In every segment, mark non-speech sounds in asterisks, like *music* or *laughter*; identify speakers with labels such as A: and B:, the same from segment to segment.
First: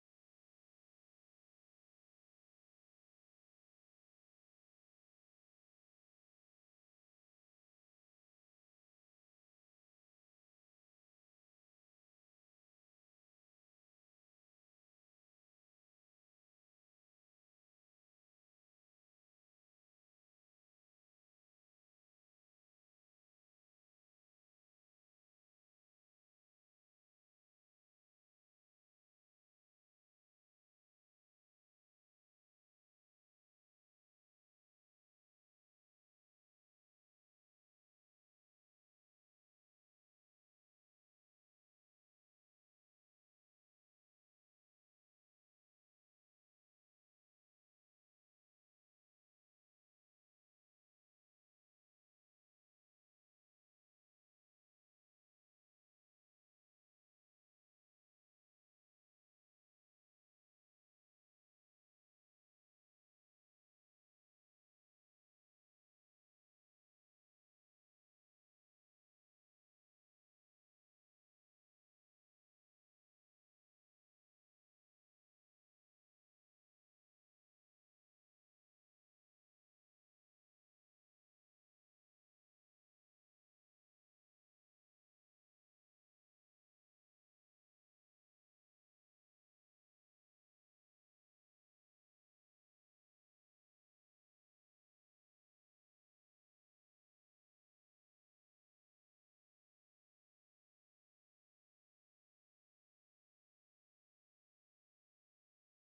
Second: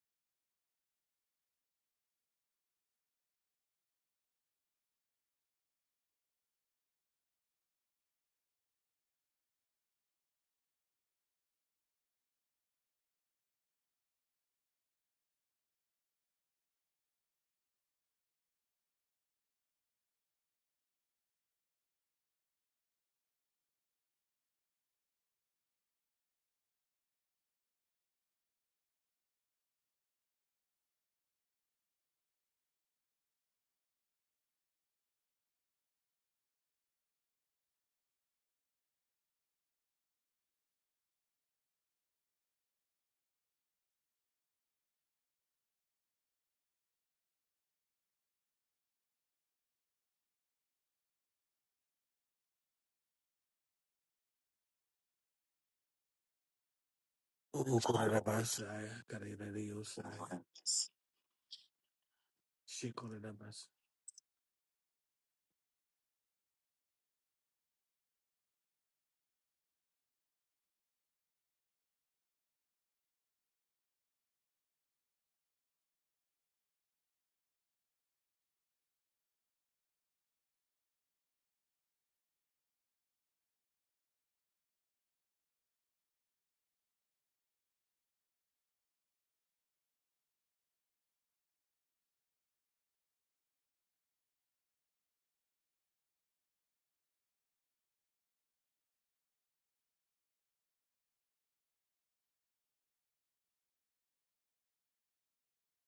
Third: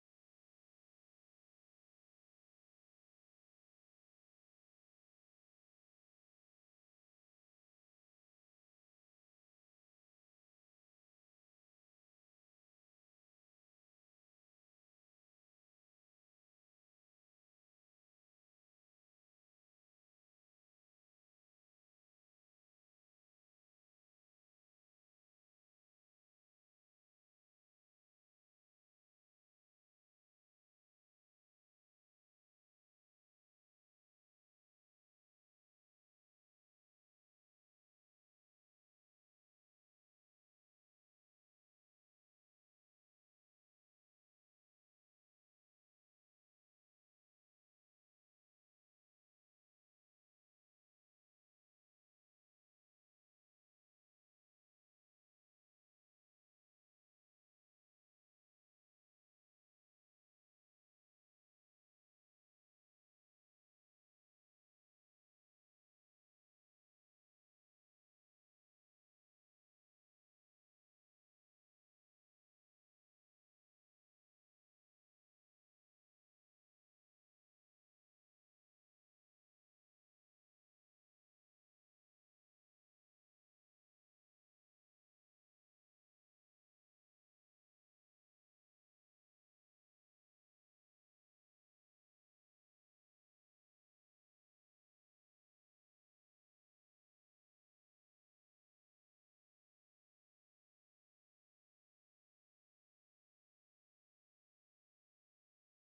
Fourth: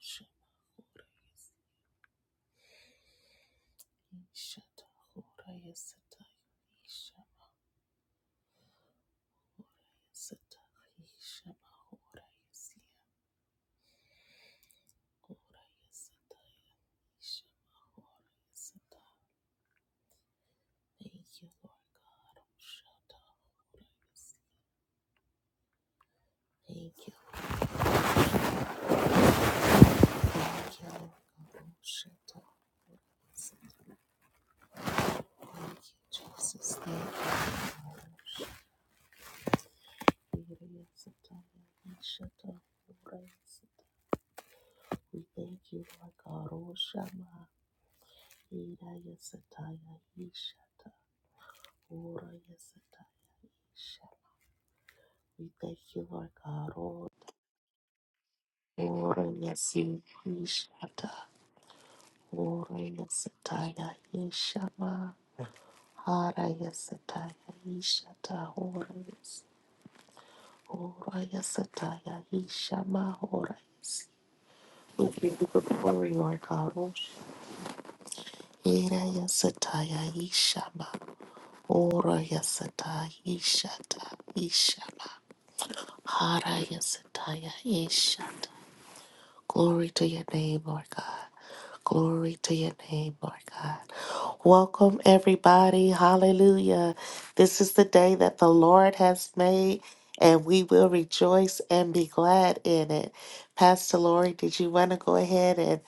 A: Shani Shata Hora Yasata Isha Yasata Isha Mahora Yasia Hora Yasata Isha Mahora Yasata. Thank you, Lord God. Shata Hora Yasia. Thank you. Thank you, Lord God. Shata Yasata. Thank you, Jesus. Thank you, Lord. Shata Yasata Ishata Hora Yasata. We thank you, Lord God. Oshama. Hira Yasata Yishata. Ora yasataya isha. We thank you, Lord God. Ora
B: Ukurabasaya
A: Ora yasi
B: Kariradiosaya.
A: ishata. Ora yasataya ishama. Hara yasataya ishata. Ora yas. Ora yasataya ishama. Ora yasi. We give you the glory, Lord God. Ora yasataya ishama. Ora yasataya ishata. Ishama. Hara yasataya ishata. Glory to your name, Lord God. Glory to your name, Lord God. Welcome, everybody. Hallelujah. This is the day that the Lord has made, and we will rejoice and be glad in it. Pastor Lori, did you want to go ahead and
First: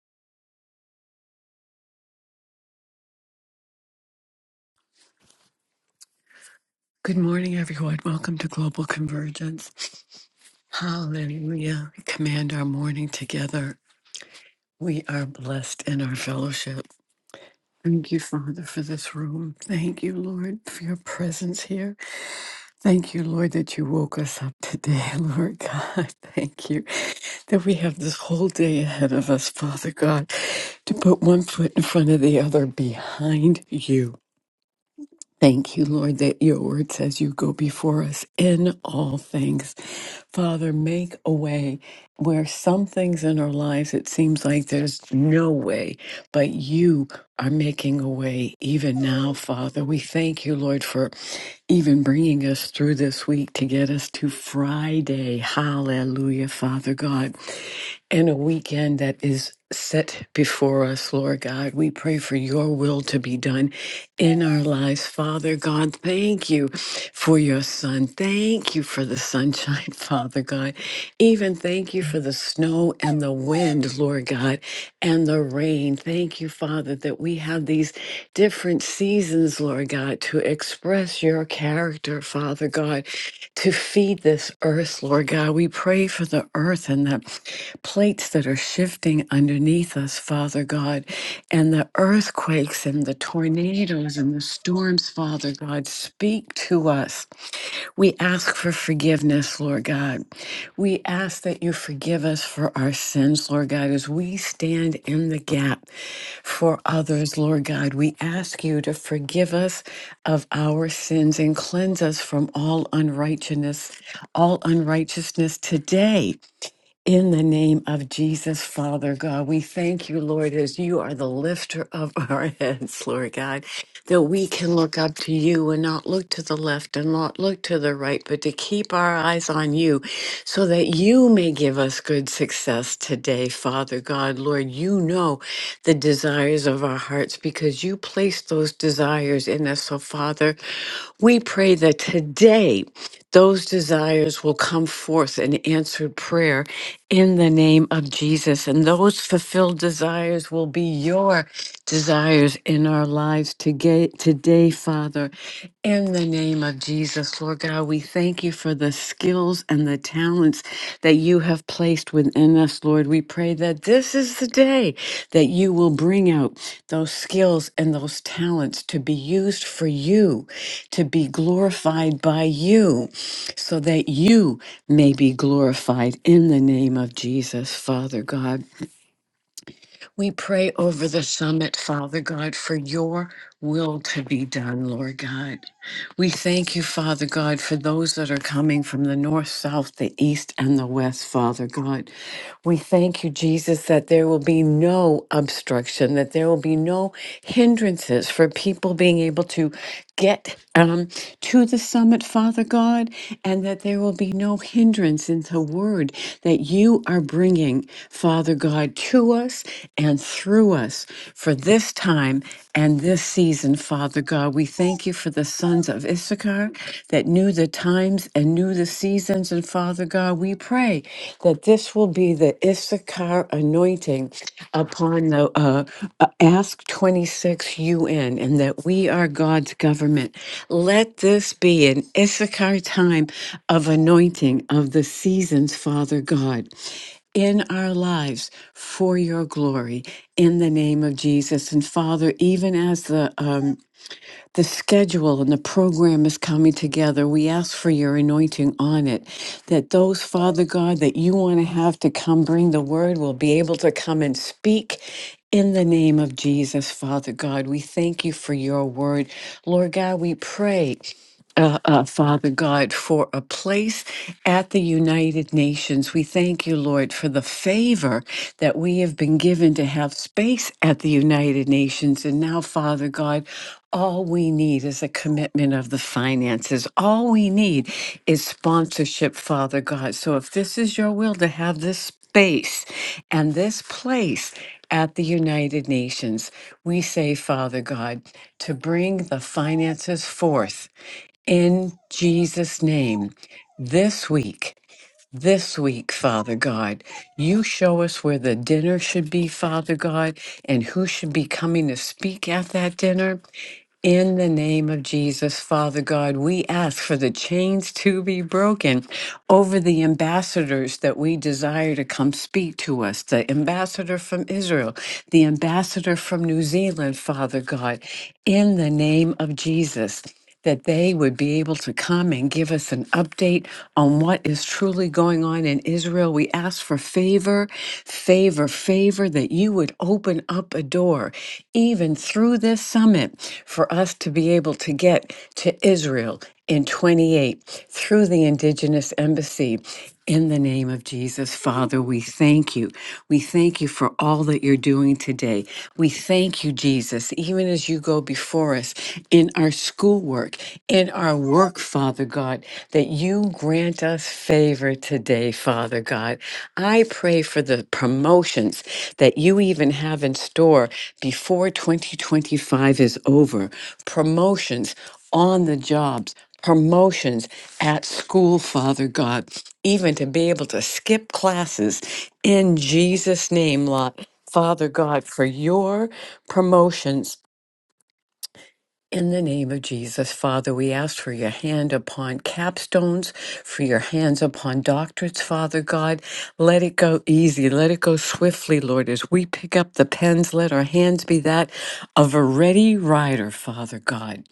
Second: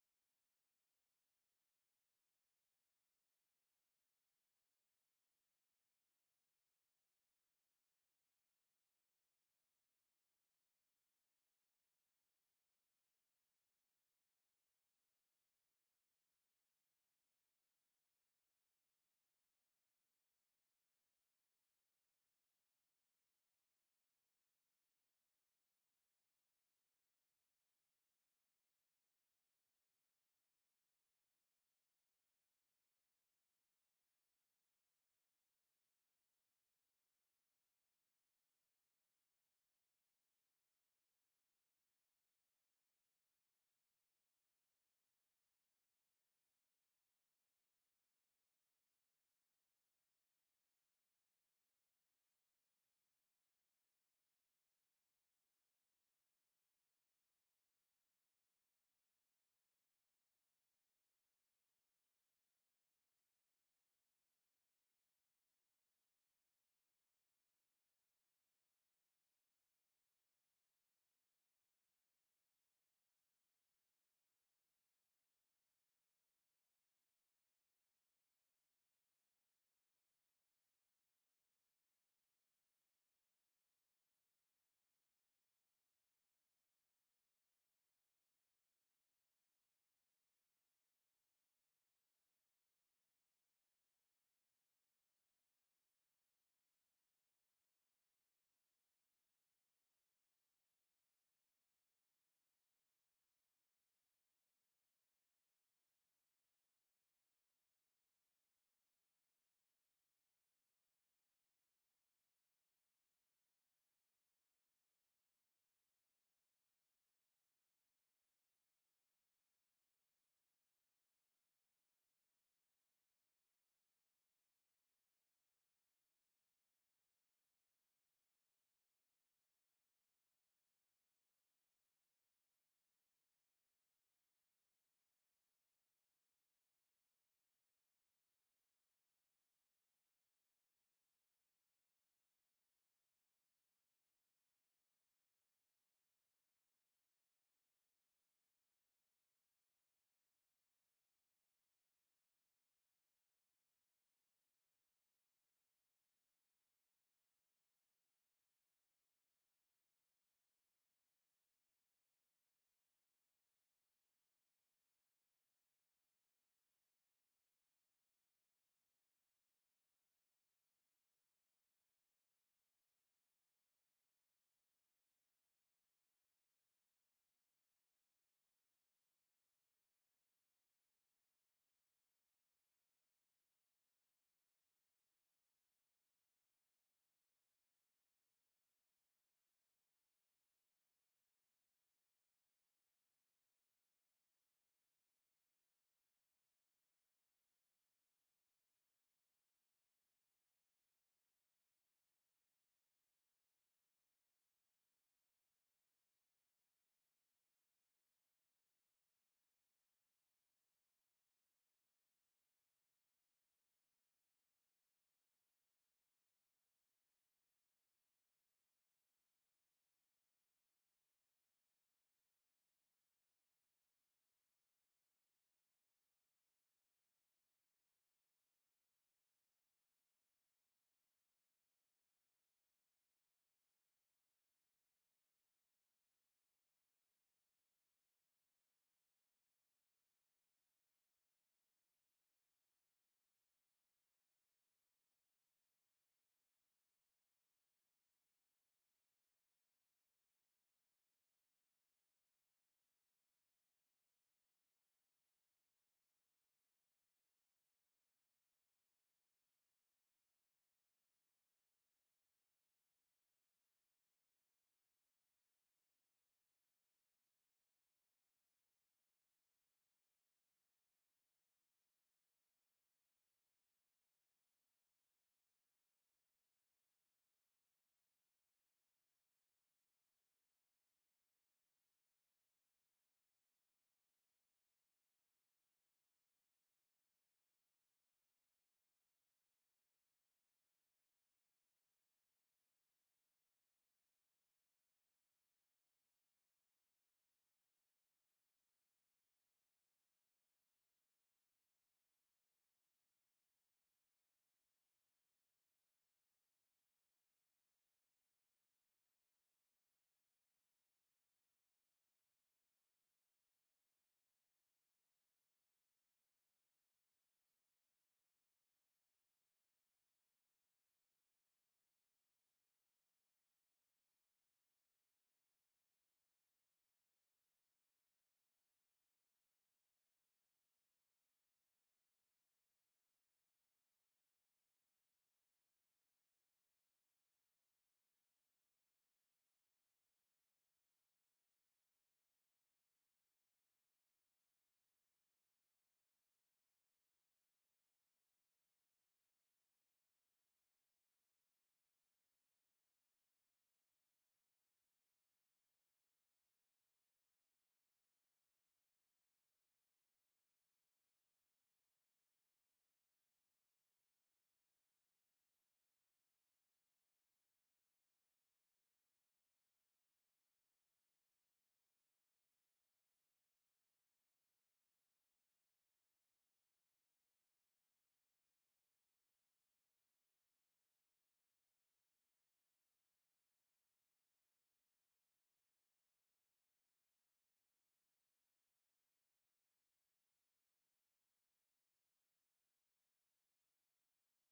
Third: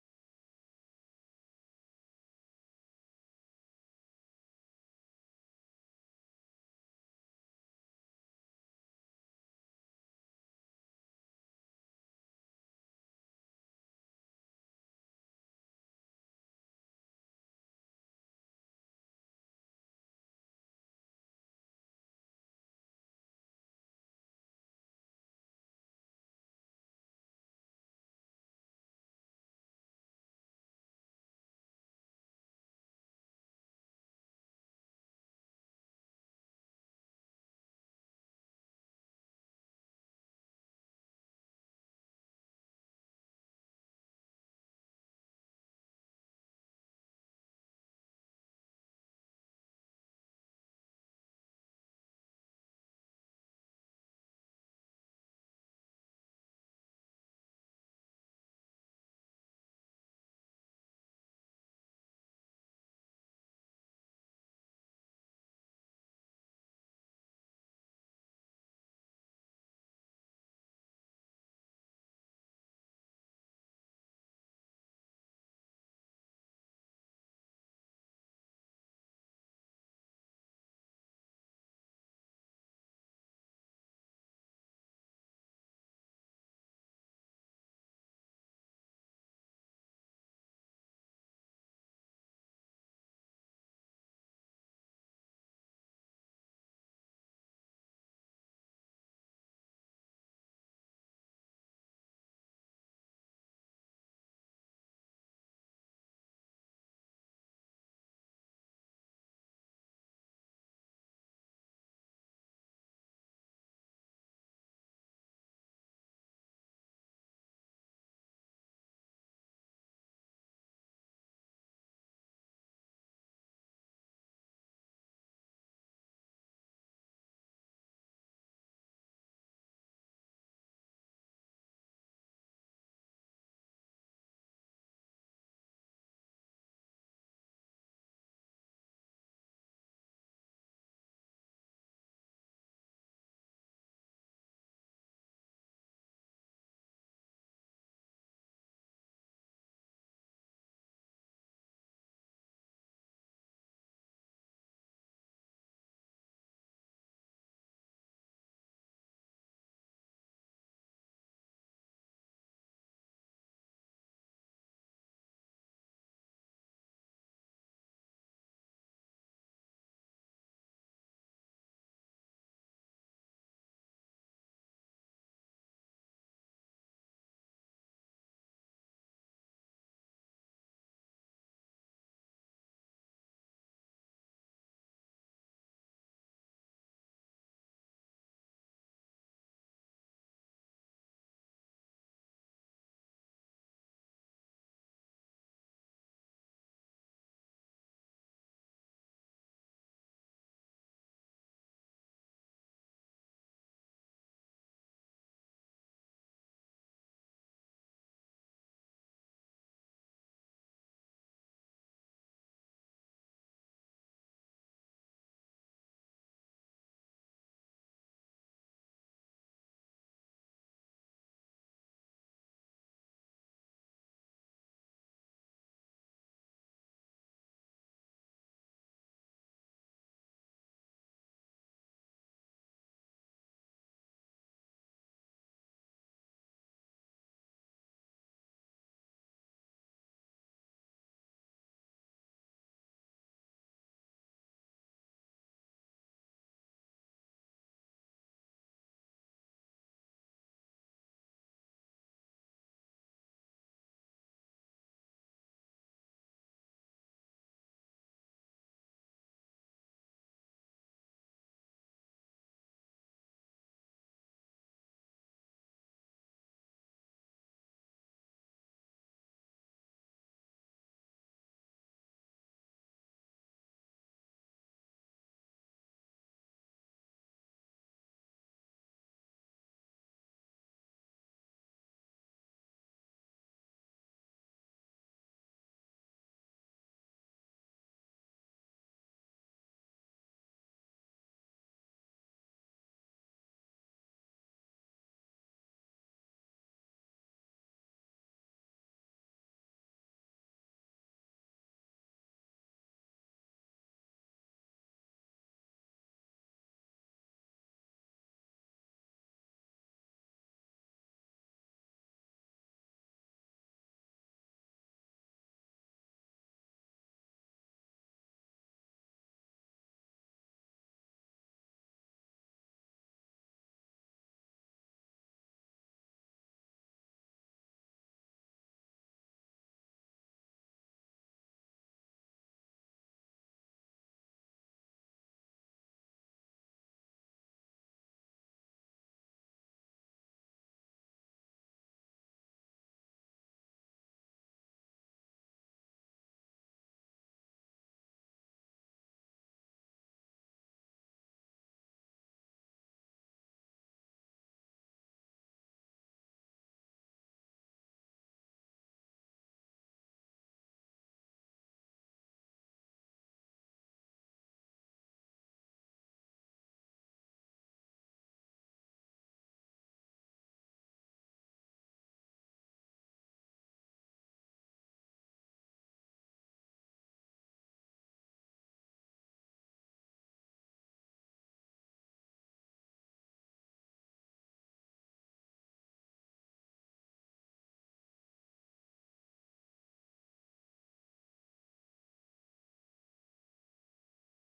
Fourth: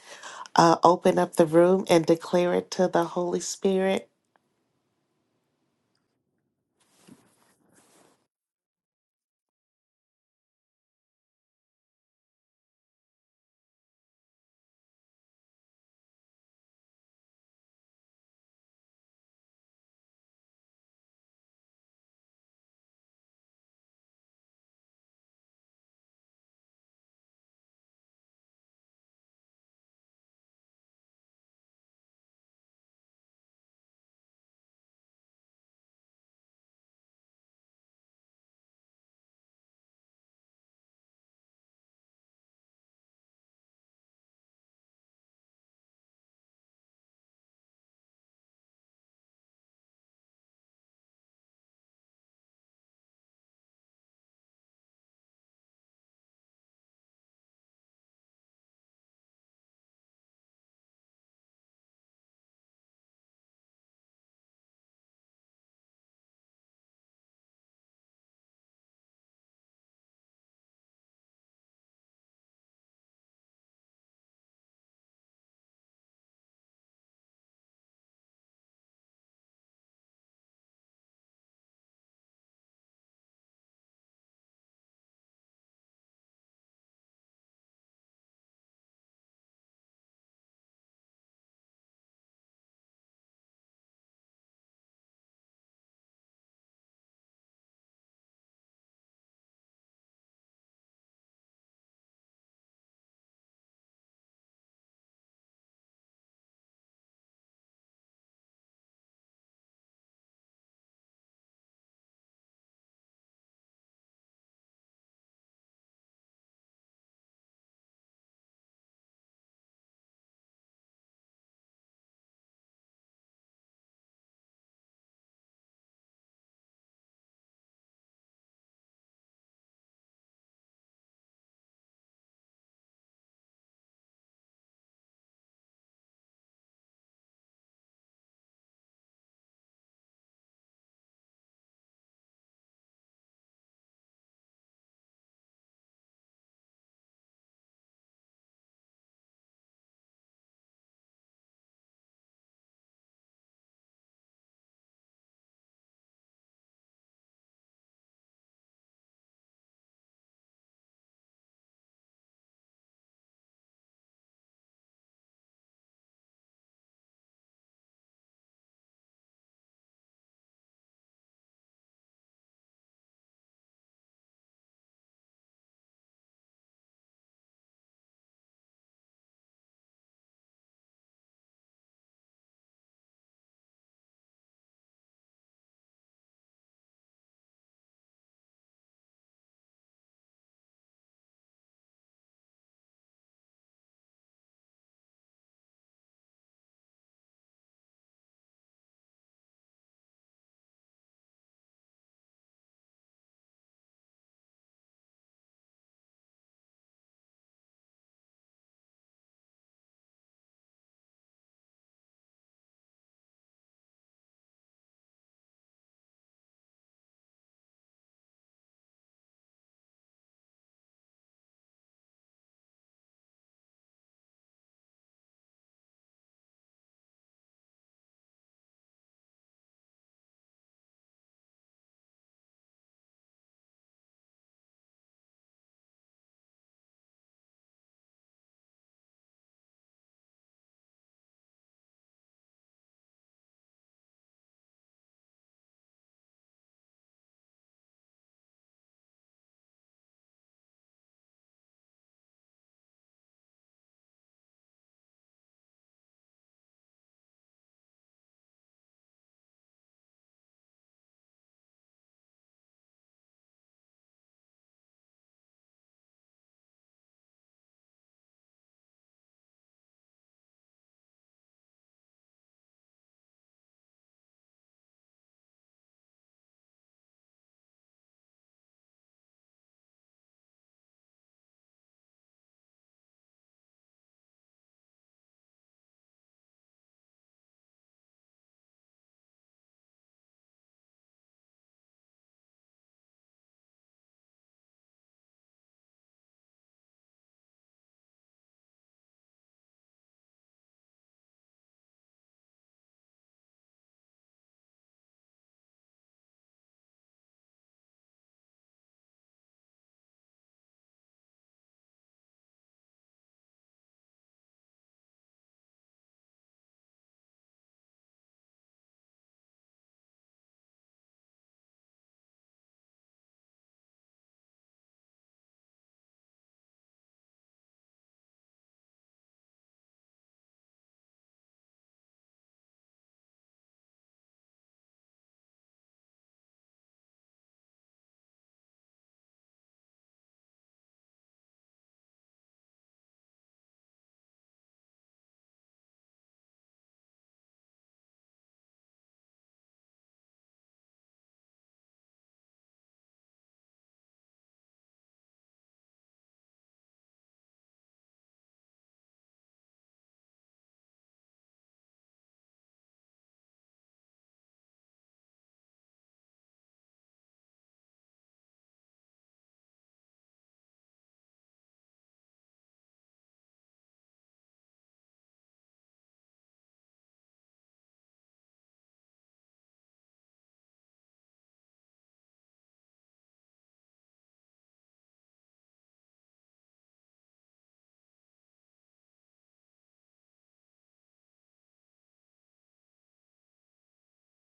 A: uh, open up the room and declare it to the Holy Spirit?
C: Good morning, everyone. Welcome to Global Convergence. Hallelujah. We command our morning together. We are blessed in our fellowship. Thank you, Father, for this room. Thank you, Lord, for your presence here. Thank you, Lord, that you woke us up today, *laughs* Lord God. Thank you that we have this whole day ahead of us, Father God, to put one foot in front of the other behind you. Thank you, Lord, that your word says you go before us in all things. Father, make a way where some things in our lives it seems like there's no way, but you are making a way even now, Father. We thank you, Lord, for even bringing us through this week to get us to Friday. Hallelujah, Father God and a weekend that is set before us, Lord God. We pray for your will to be done in our lives. Father God, thank you for your son. Thank you for the sunshine, *laughs* Father God. Even thank you for the snow and the wind, Lord God, and the rain. Thank you, Father, that we have these different seasons, Lord God, to express your character, Father God to feed this earth, Lord God. We pray for the earth and the plates that are shifting underneath us, Father God, and the earthquakes and the tornadoes and the storms, Father God. Speak to us. We ask for forgiveness, Lord God. We ask that you forgive us for our sins, Lord God, as we stand in the gap for others, Lord God. We ask you to forgive us of our sins and cleanse us from all unrighteousness, all unrighteousness today. In the name of Jesus, Father God, we thank you, Lord, as you are the lifter of our *laughs* heads, Lord God, that we can look up to you and not look to the left and not look to the right, but to keep our eyes on you so that you may give us good success today, Father God. Lord, you know the desires of our hearts because you placed those desires in us. So, Father, we pray that today, those desires will come forth in answered prayer in the name of Jesus. And those fulfilled desires will be your desires in our lives today, today, Father. In the name of Jesus, Lord God, we thank you for the skills and the talents that you have placed within us, Lord. We pray that this is the day that you will bring out those skills and those talents to be used for you, to be glorified by you so that you may be glorified in the name of Jesus, Father God. We pray over the summit, Father God, for your will to be done, Lord God. We thank you, Father God, for those that are coming from the north, south, the east, and the west, Father God. We thank you, Jesus, that there will be no obstruction, that there will be no hindrances for people being able to get um, to the summit, Father God, and that there will be no hindrance in the word that you are bringing, Father God, to us and through us for this time and this season, Father God. We thank thank you for the sons of Issachar that knew the times and knew the seasons. And Father God, we pray that this will be the Issachar anointing upon the uh, uh, Ask 26 UN and that we are God's government. Let this be an Issachar time of anointing of the seasons, Father God in our lives for your glory in the name of Jesus. And Father, even as the um, the schedule and the program is coming together. We ask for your anointing on it, that those, Father God, that you want to have to come bring the word will be able to come and speak. In the name of Jesus, Father God, we thank you for your word. Lord God, we pray uh, uh, Father God, for a place at the United Nations. We thank you, Lord, for the favor that we have been given to have space at the United Nations. And now, Father God, all we need is a commitment of the finances. All we need is sponsorship, Father God. So if this is your will to have this space and this place, at the United Nations, we say, Father God, to bring the finances forth in Jesus' name, this week, this week, Father God, you show us where the dinner should be, Father God, and who should be coming to speak at that dinner. In the name of Jesus, Father God, we ask for the chains to be broken over the ambassadors that we desire to come speak to us the ambassador from Israel, the ambassador from New Zealand, Father God, in the name of Jesus that they would be able to come and give us an update on what is truly going on in Israel. We ask for favor, favor, favor, that you would open up a door, even through this summit, for us to be able to get to Israel in 28 through the Indigenous Embassy. In the name of Jesus, Father, we thank you. We thank you for all that you're doing today. We thank you, Jesus, even as you go before us in our schoolwork, in our work, Father God, that you grant us favor today, Father God. I pray for the promotions that you even have in store before 2025 is over. Promotions on the jobs promotions at school, Father God, even to be able to skip classes in Jesus' name, Lo- Father God, for your promotions. In the name of Jesus, Father, we ask for your hand upon capstones, for your hands upon doctorates, Father God. Let it go easy. Let it go swiftly, Lord. As we pick up the pens, let our hands be that of a ready writer, Father God.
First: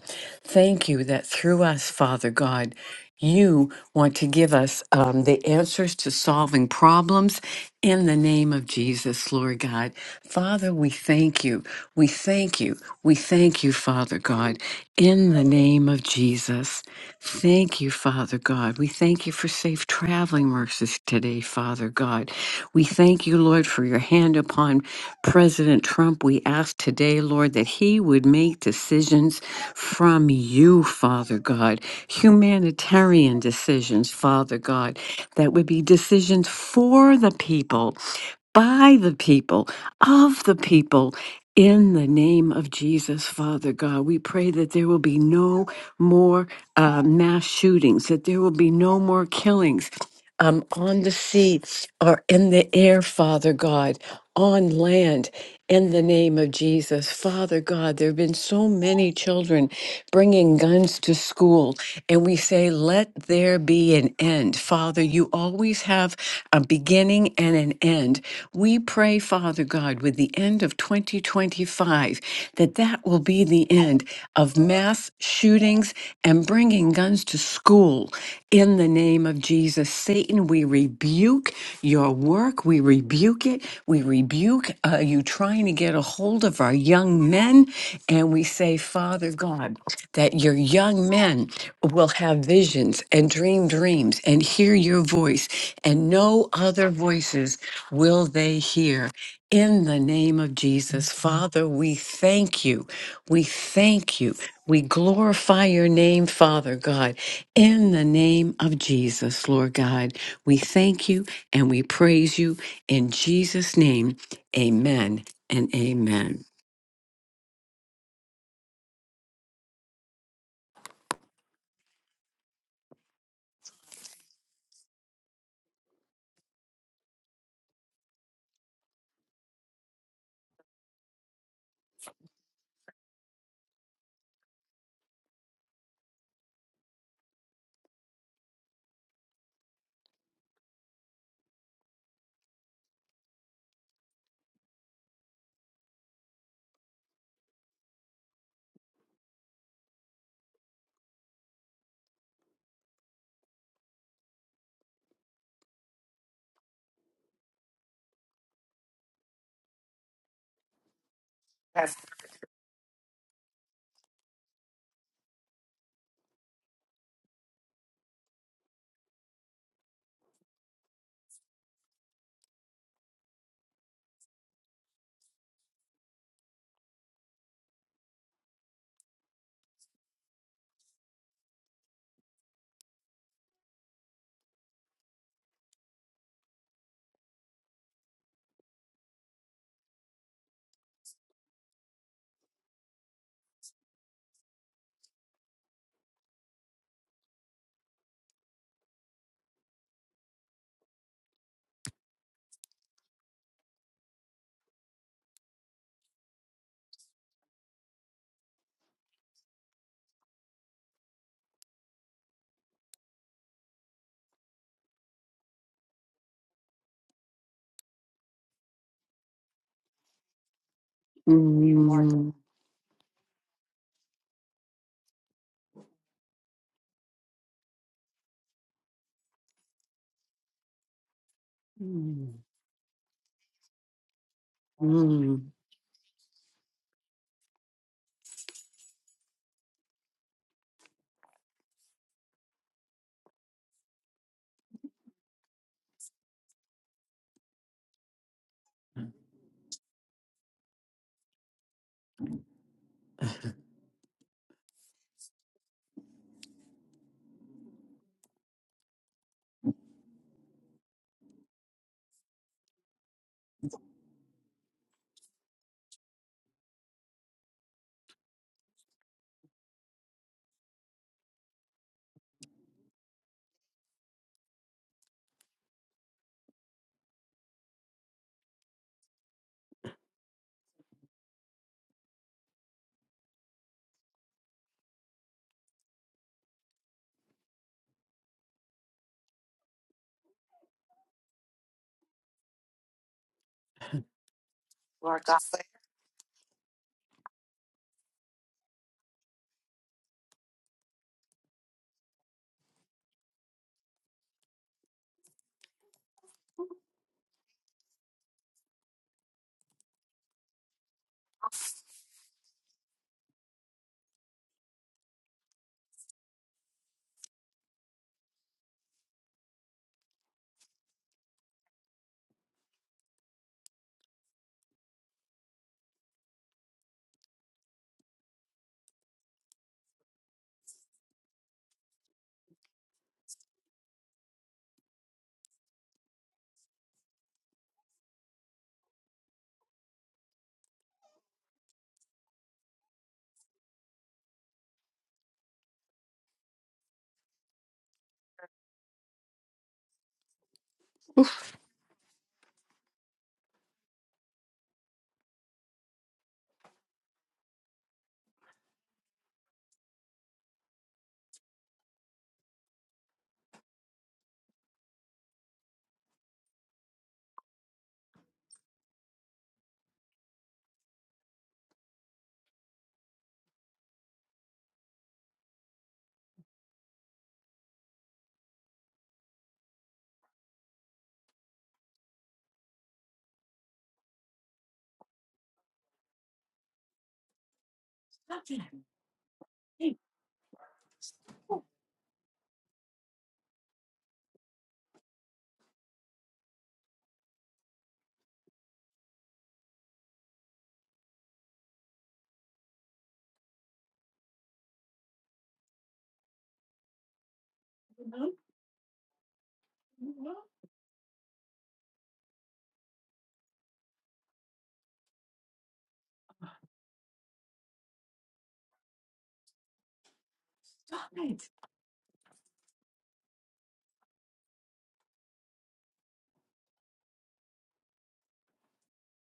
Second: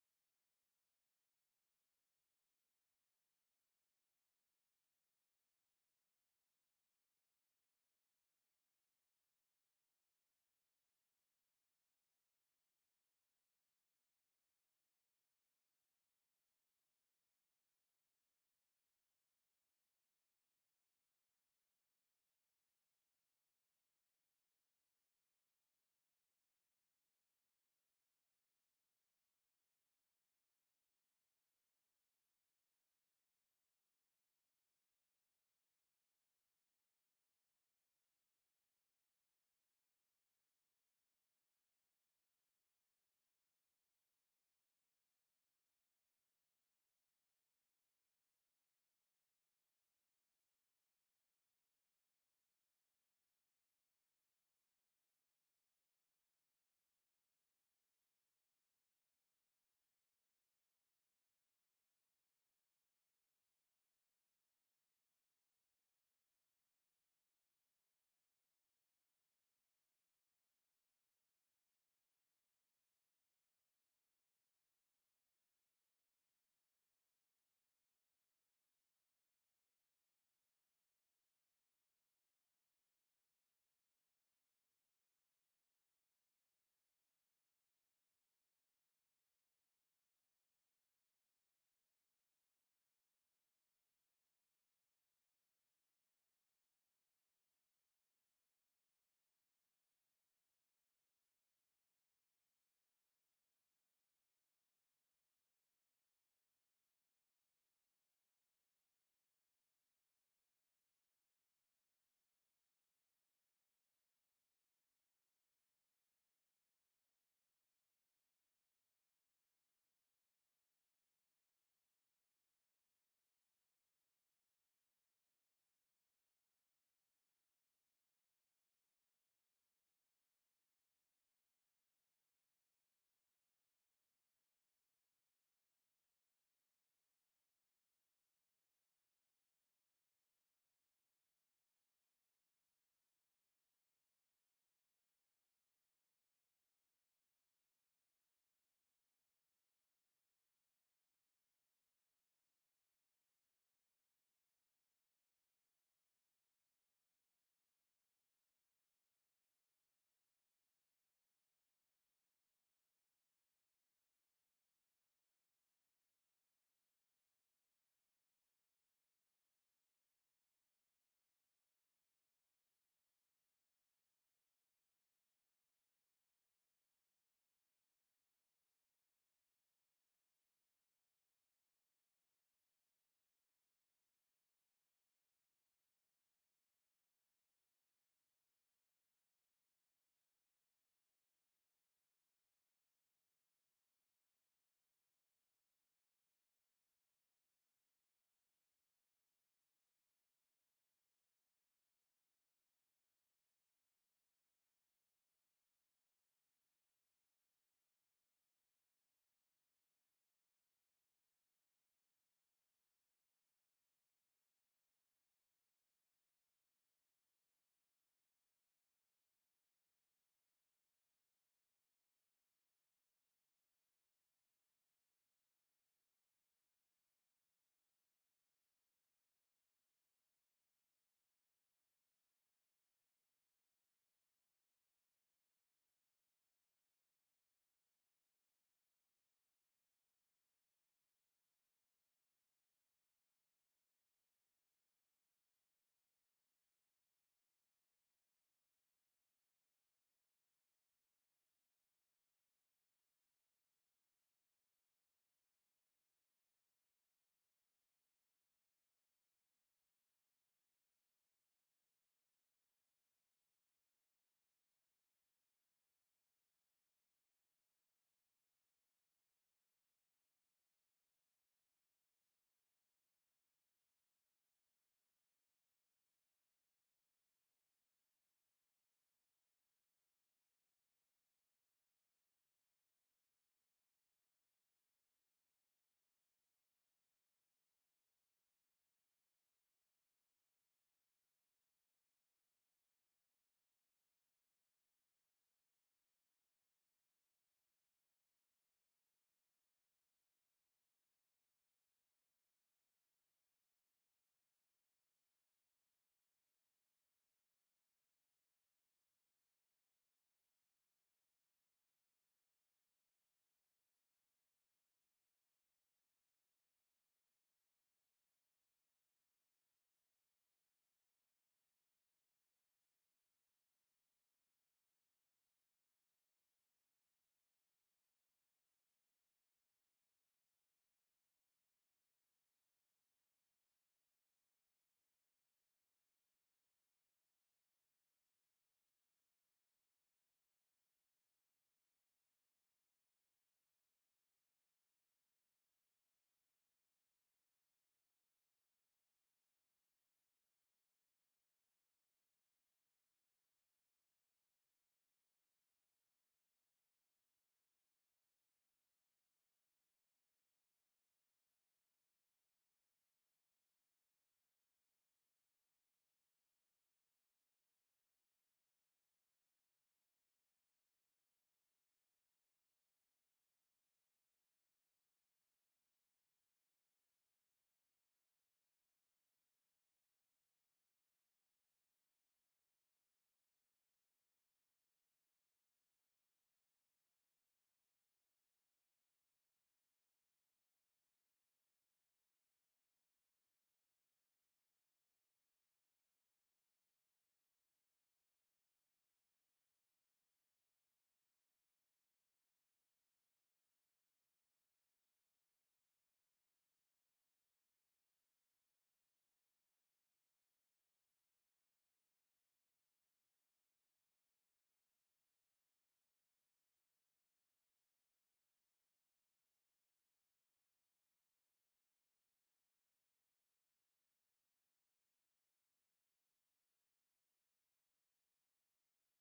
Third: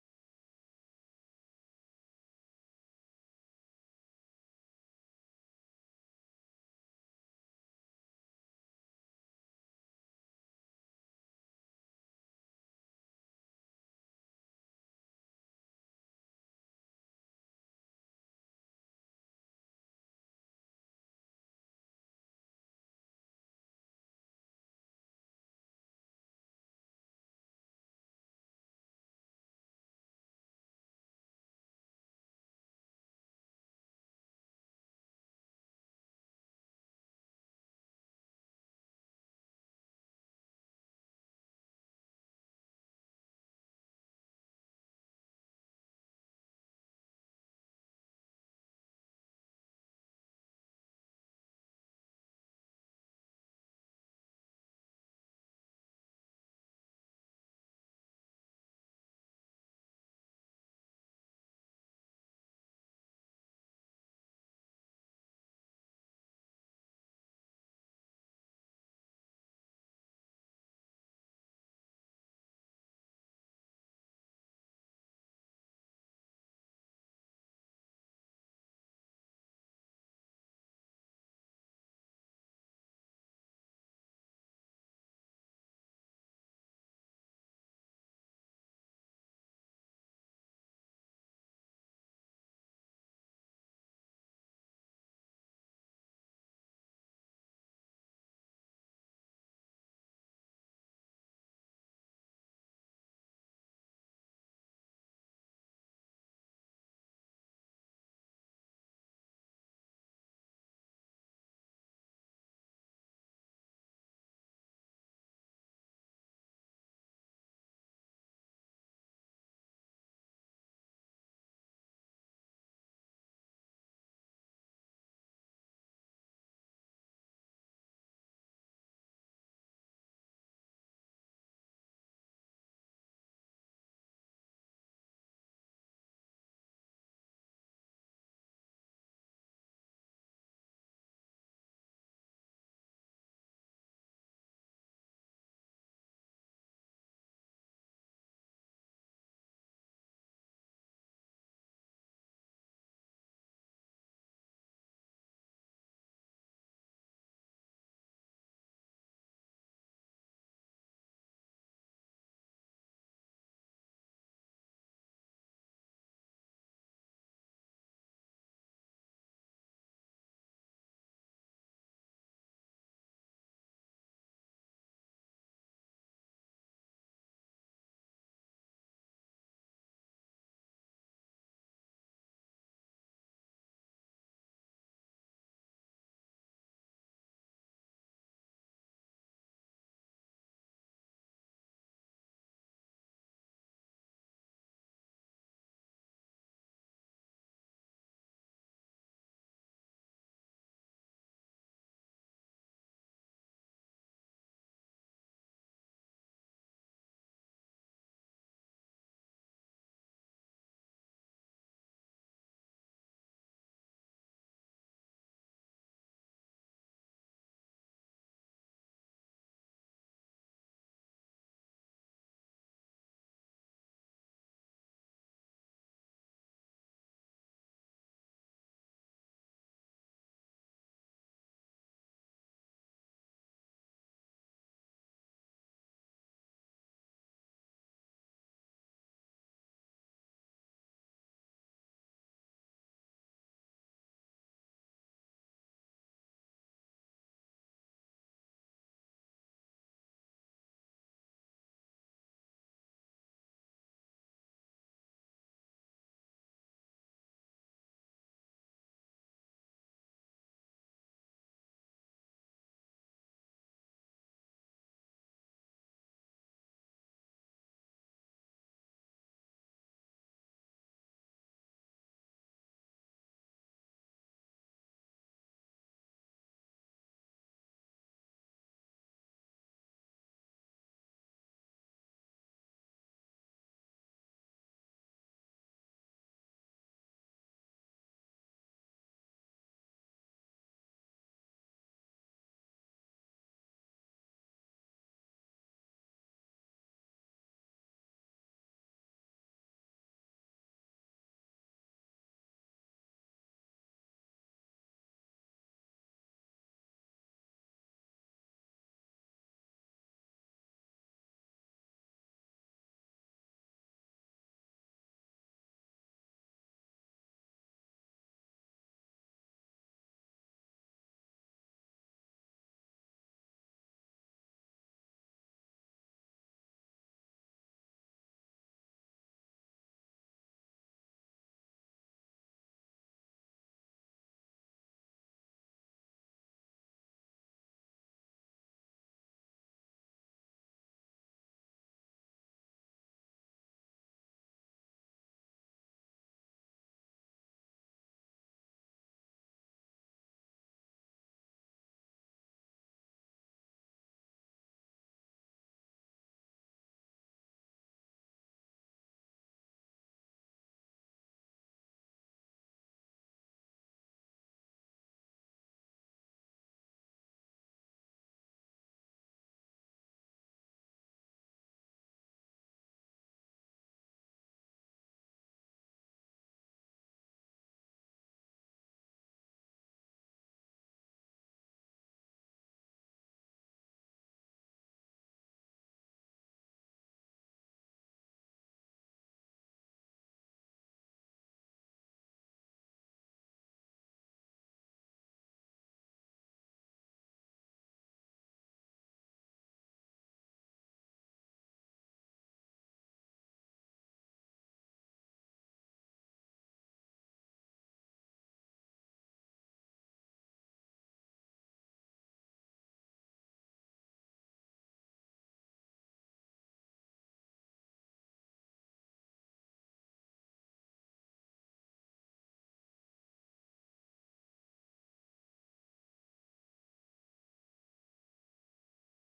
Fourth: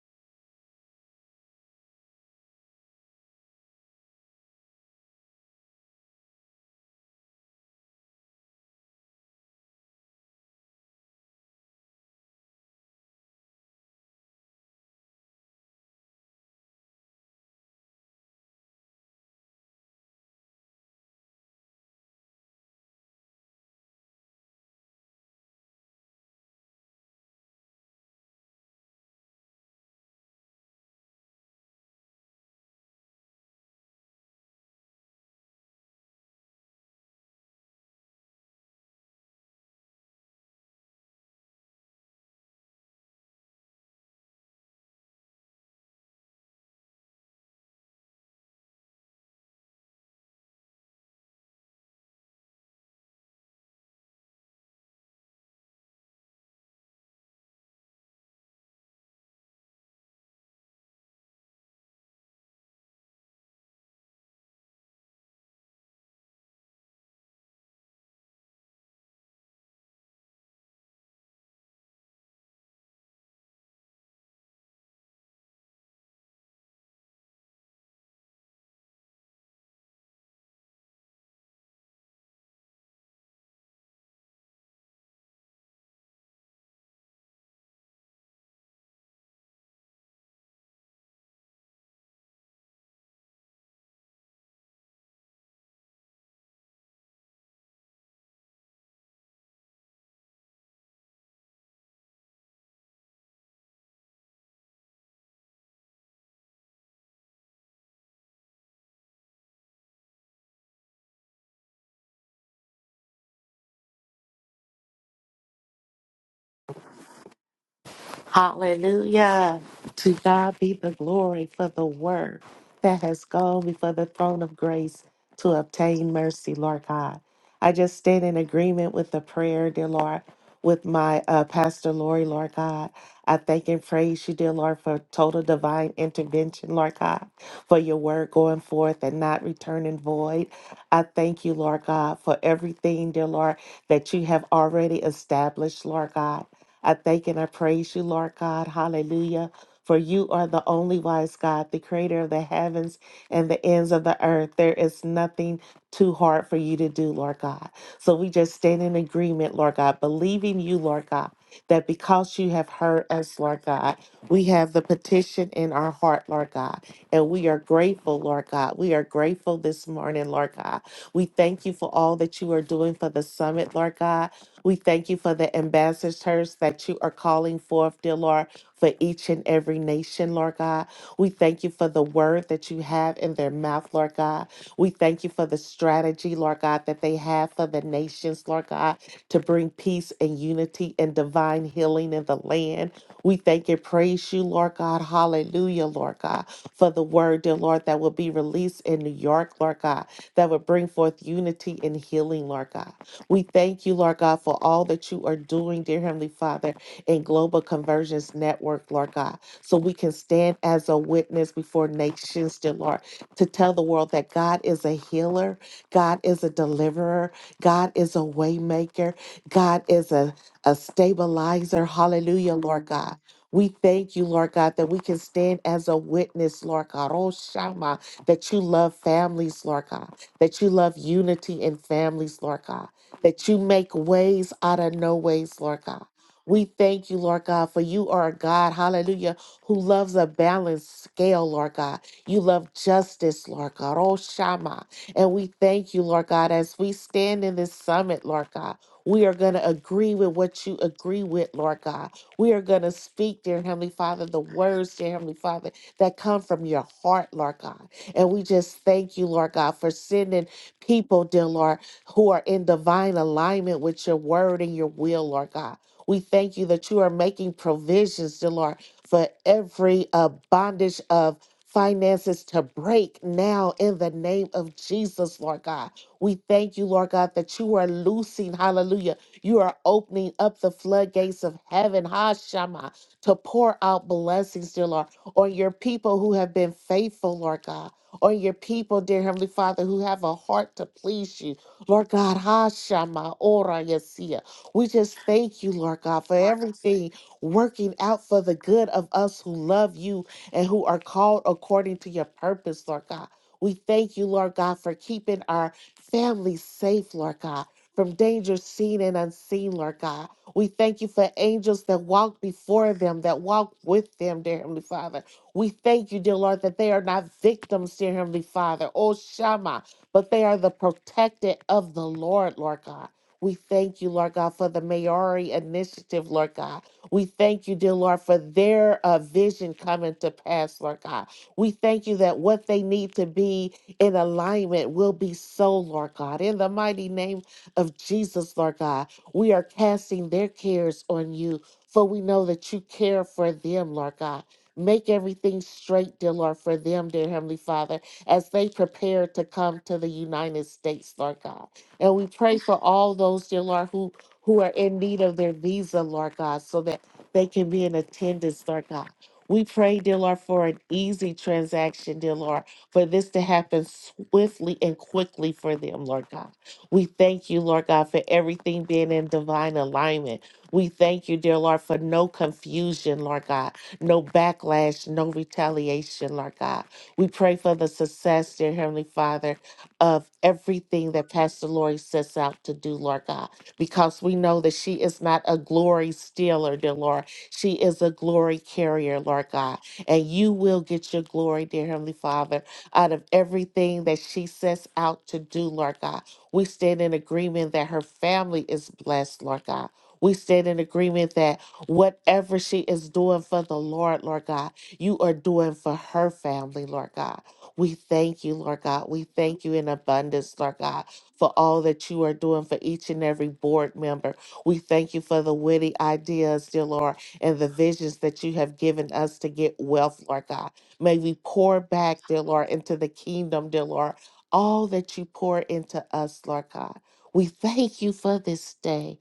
C: Thank you that through us, Father God, you want to give us um, the answers to solving problems in the name of Jesus, Lord God. Father, we thank you. We thank you. We thank you, Father God, in the name of Jesus. Thank you, Father God. We thank you for safe traveling resources today, Father God. We thank you, Lord, for your hand upon President Trump. We ask today, Lord, that he would make decisions from you, Father God, humanitarian decisions, Father God, that would be decisions for the people, by the people, of the people. In the name of Jesus, Father God, we pray that there will be no more uh, mass shootings, that there will be no more killings, um, on the sea or in the air, Father God, on land, in the name of Jesus. Father God, there have been so many children bringing guns to school and we say, Let there be an end. Father, you always have a beginning and an end. We pray, Father God, with the end of 2025, that that will be the end of mass shootings and bringing guns to school. In the name of Jesus, Satan, we rebuke your work. We rebuke it. We rebuke uh, you trying to get a hold of our young men. And we say, Father God, that your young men will have visions and dream dreams and hear your voice, and no other voices will they hear. In the name of Jesus, Father, we thank you. We thank you. We glorify your name, Father God. In the name of Jesus, Lord God, we thank you and we praise you. In Jesus' name, amen and amen.
A: Hallelujah. To God be the glory for the word that has gone before the throne of grace to obtain mercy, Lord God. I just stand in agreement with the prayer, dear Lord, with my uh, Pastor Lori, Lord God. I thank and praise you, dear Lord, for total divine intervention, Lord God, for your word going forth and not returning void. I thank you, Lord God, for everything, dear Lord, that you have already established, Lord God. I thank and I praise you, Lord God. Hallelujah. For you are the only wise God, the creator of the heavens and the ends of the earth. There is nothing too hard for you to do, Lord God. So we just stand in agreement, Lord God, believing you, Lord God, that because you have heard us, Lord God, we have the petition in our heart, Lord God. And we are grateful, Lord God. We are grateful this morning, Lord God. We thank you for all that you are doing for the summit, Lord God. We thank you for the ambassadors that you are calling forth, dear Lord, for each and every nation, Lord God. We thank you for the word that you have in their mouth, Lord God. We thank you for the strategy, Lord God, that they have for the nations, Lord God, to bring peace and unity and divine healing in the land. We thank and praise you, Lord God. Hallelujah, Lord God, for the word, dear Lord, that will be released in New York, Lord God, that will bring forth unity and healing, Lord God. We thank you, Lord God, for all that you are doing, dear Heavenly Father, in Global Conversions Network, Lord God, so we can stand as a witness before nations, dear Lord, to tell the world that God is a healer, God is a deliverer, God is a waymaker, God is a, a stabilizer.
C: Mm,
A: Hallelujah, Lord God. We thank you, Lord God, that we can stand as a witness, Lord God. Oh, Shama, that you love families, Lord God, that you love unity in families, Lord God that you make ways out of no
C: mm,
A: ways, Lord God. We thank you, Lord God, for you are a God, hallelujah, who loves a balanced scale, Lord God. You love justice, Lord God. Oh, Shama. And we thank you, Lord God, as we stand in this summit, Lord God. We are going to agree with what you agree with, Lord God. We are going to speak, dear Heavenly Father, the words, dear Heavenly Father, that come from your heart, Lord God. And we just thank you, Lord God, for sending people, dear Lord, who are in divine alignment with your word and your will, Lord God. We thank you that you are making provisions, dear Lord, for every uh, bondage of finances to break now in the name of Jesus, Lord God. We thank you, Lord God, that you are loosing, hallelujah. You are opening up the floodgates of heaven, ha to pour out blessings, dear Lord, on your people who have been faithful, Lord God, on your people, dear Heavenly Father, who have a heart to please you Lord God, Hashama Ora Yesia. We just thank you, Lord God, for everything working out for the good of us who love you and who are called according to your purpose, Lord God. We thank you, Lord God, for keeping our families safe, Lord God, from danger seen and unseen, Lord God. We thank you for angels that walk before them, that walk with them, dear Heavenly Father. We thank you, dear Lord, that they are not victims, dear Heavenly Father. Oh, Shama but they are the protected of the Lord, Lord God. We thank you, Lord God, for the Maori initiative, Lord God. We thank you, dear Lord, for their uh, vision coming to pass, Lord God. We thank you that what they need to be in alignment will be so, Lord God. In the mighty name of Jesus, Lord God, we are casting their cares on you, for we know that you care for them, Lord God. Make everything straight, dear Lord, for them, dear Heavenly Father as they prepare to come to the United States, Lord God. And we pray for all those, dear Lord, who, who are in need of their visa, Lord God, so that they can be in attendance, Lord God. We pray, dear Lord, for an easy transaction, dear Lord, for this to happen swiftly and quickly for them, Lord God. We thank you, Lord God, for everything being in divine alignment. We thank you, dear Lord, for no confusion, Lord God, no backlash, no retaliation, Lord God. We pray for the success, dear Heavenly Father, of everything that Pastor Lori sets out to do, Lord God, because we know that she is not a glory stealer, dear Lord. She is a glory carrier, Lord God. And you will get your glory, dear Heavenly Father, out of everything that she sets out to do, Lord God. We stand in agreement that her family is blessed, Lord God. We stand in agreement that whatever she is doing for the Lord, Lord God, you are doing for her family, Lord God. We thank you, Lord God. We thank you in abundance, Lord God, for all that you are doing for each and every board member. We thank you for the witty ideas, dear Lord, and the visions that you have given us to get wealth, Lord God. May we pour back, dear Lord, into the kingdom, dear Lord, all that you pour into us, Lord God. We thank you for this day.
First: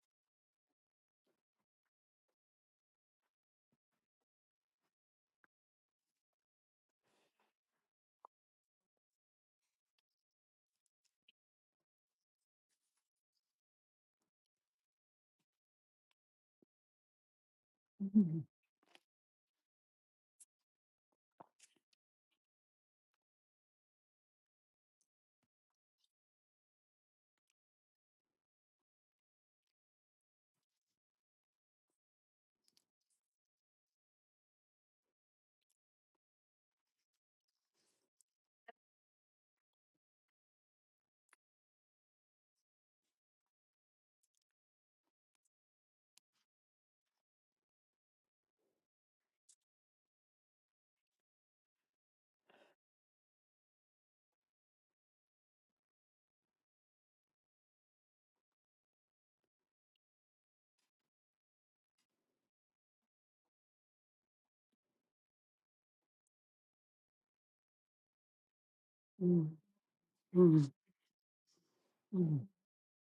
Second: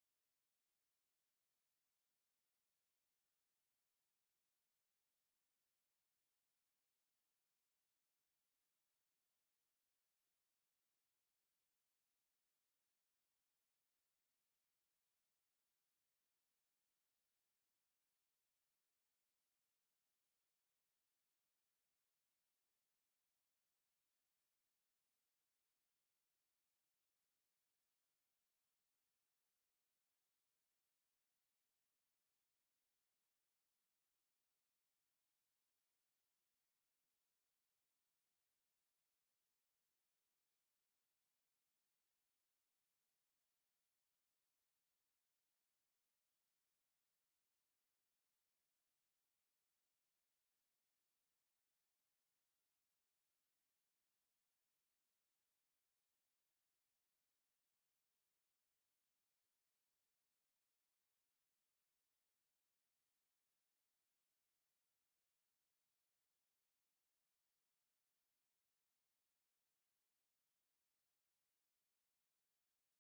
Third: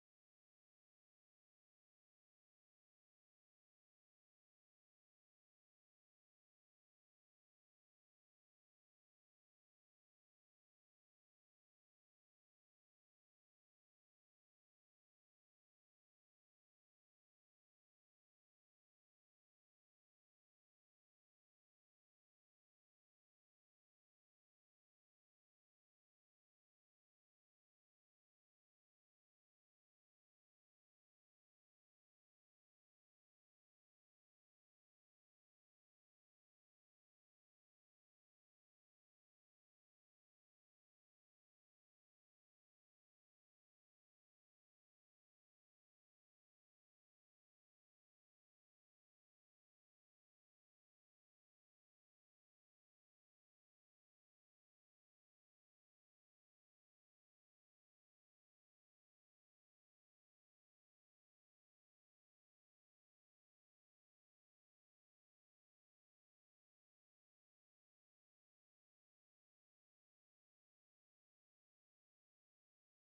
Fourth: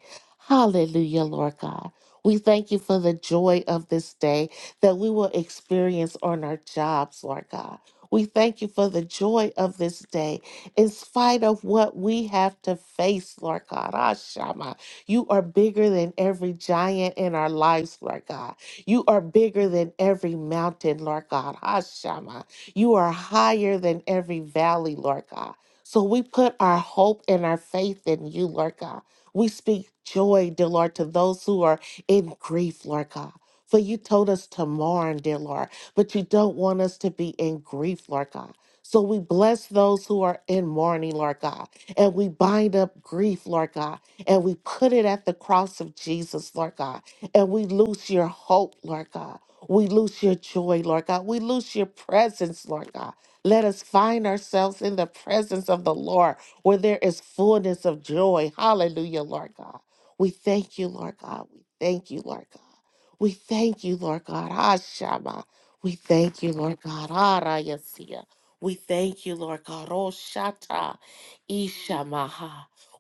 A: Hallelujah, Lord God. We thank you for the joy of this day that we will experience on our jobs, Lord God. We thank you for the joy of this day, in spite of what we have to face, Lord God. Ah, Shama, you are bigger than every giant in our lives, Lord
C: mm,
A: God. You are bigger than every mountain, Lord God. Ah, Shama, you are higher than every valley, Lord God. So we put our hope and our faith in you, Lord God. We speak joy, dear Lord, to those who are in grief, Lord God. For you told us to mourn, dear Lord, but you don't want us to be in grief, Lord God. So we bless those who are in mourning, Lord God, and we bind up grief, Lord God, and we put it at the cross of Jesus, Lord God, and we loose your hope, Lord God. We loose your joy, Lord God. We loose your presence, Lord God. Let us find ourselves in the presence of the Lord where there is fullness of joy. Hallelujah, Lord God. We thank you, Lord God. We thank you, Lord God. We thank you, Lord God. Ashama. We thank you, Lord God. Arayasia. We thank you,
C: mm,
A: Lord God.
C: mm,
A: Oshata.
C: mm.
A: Ishamaha.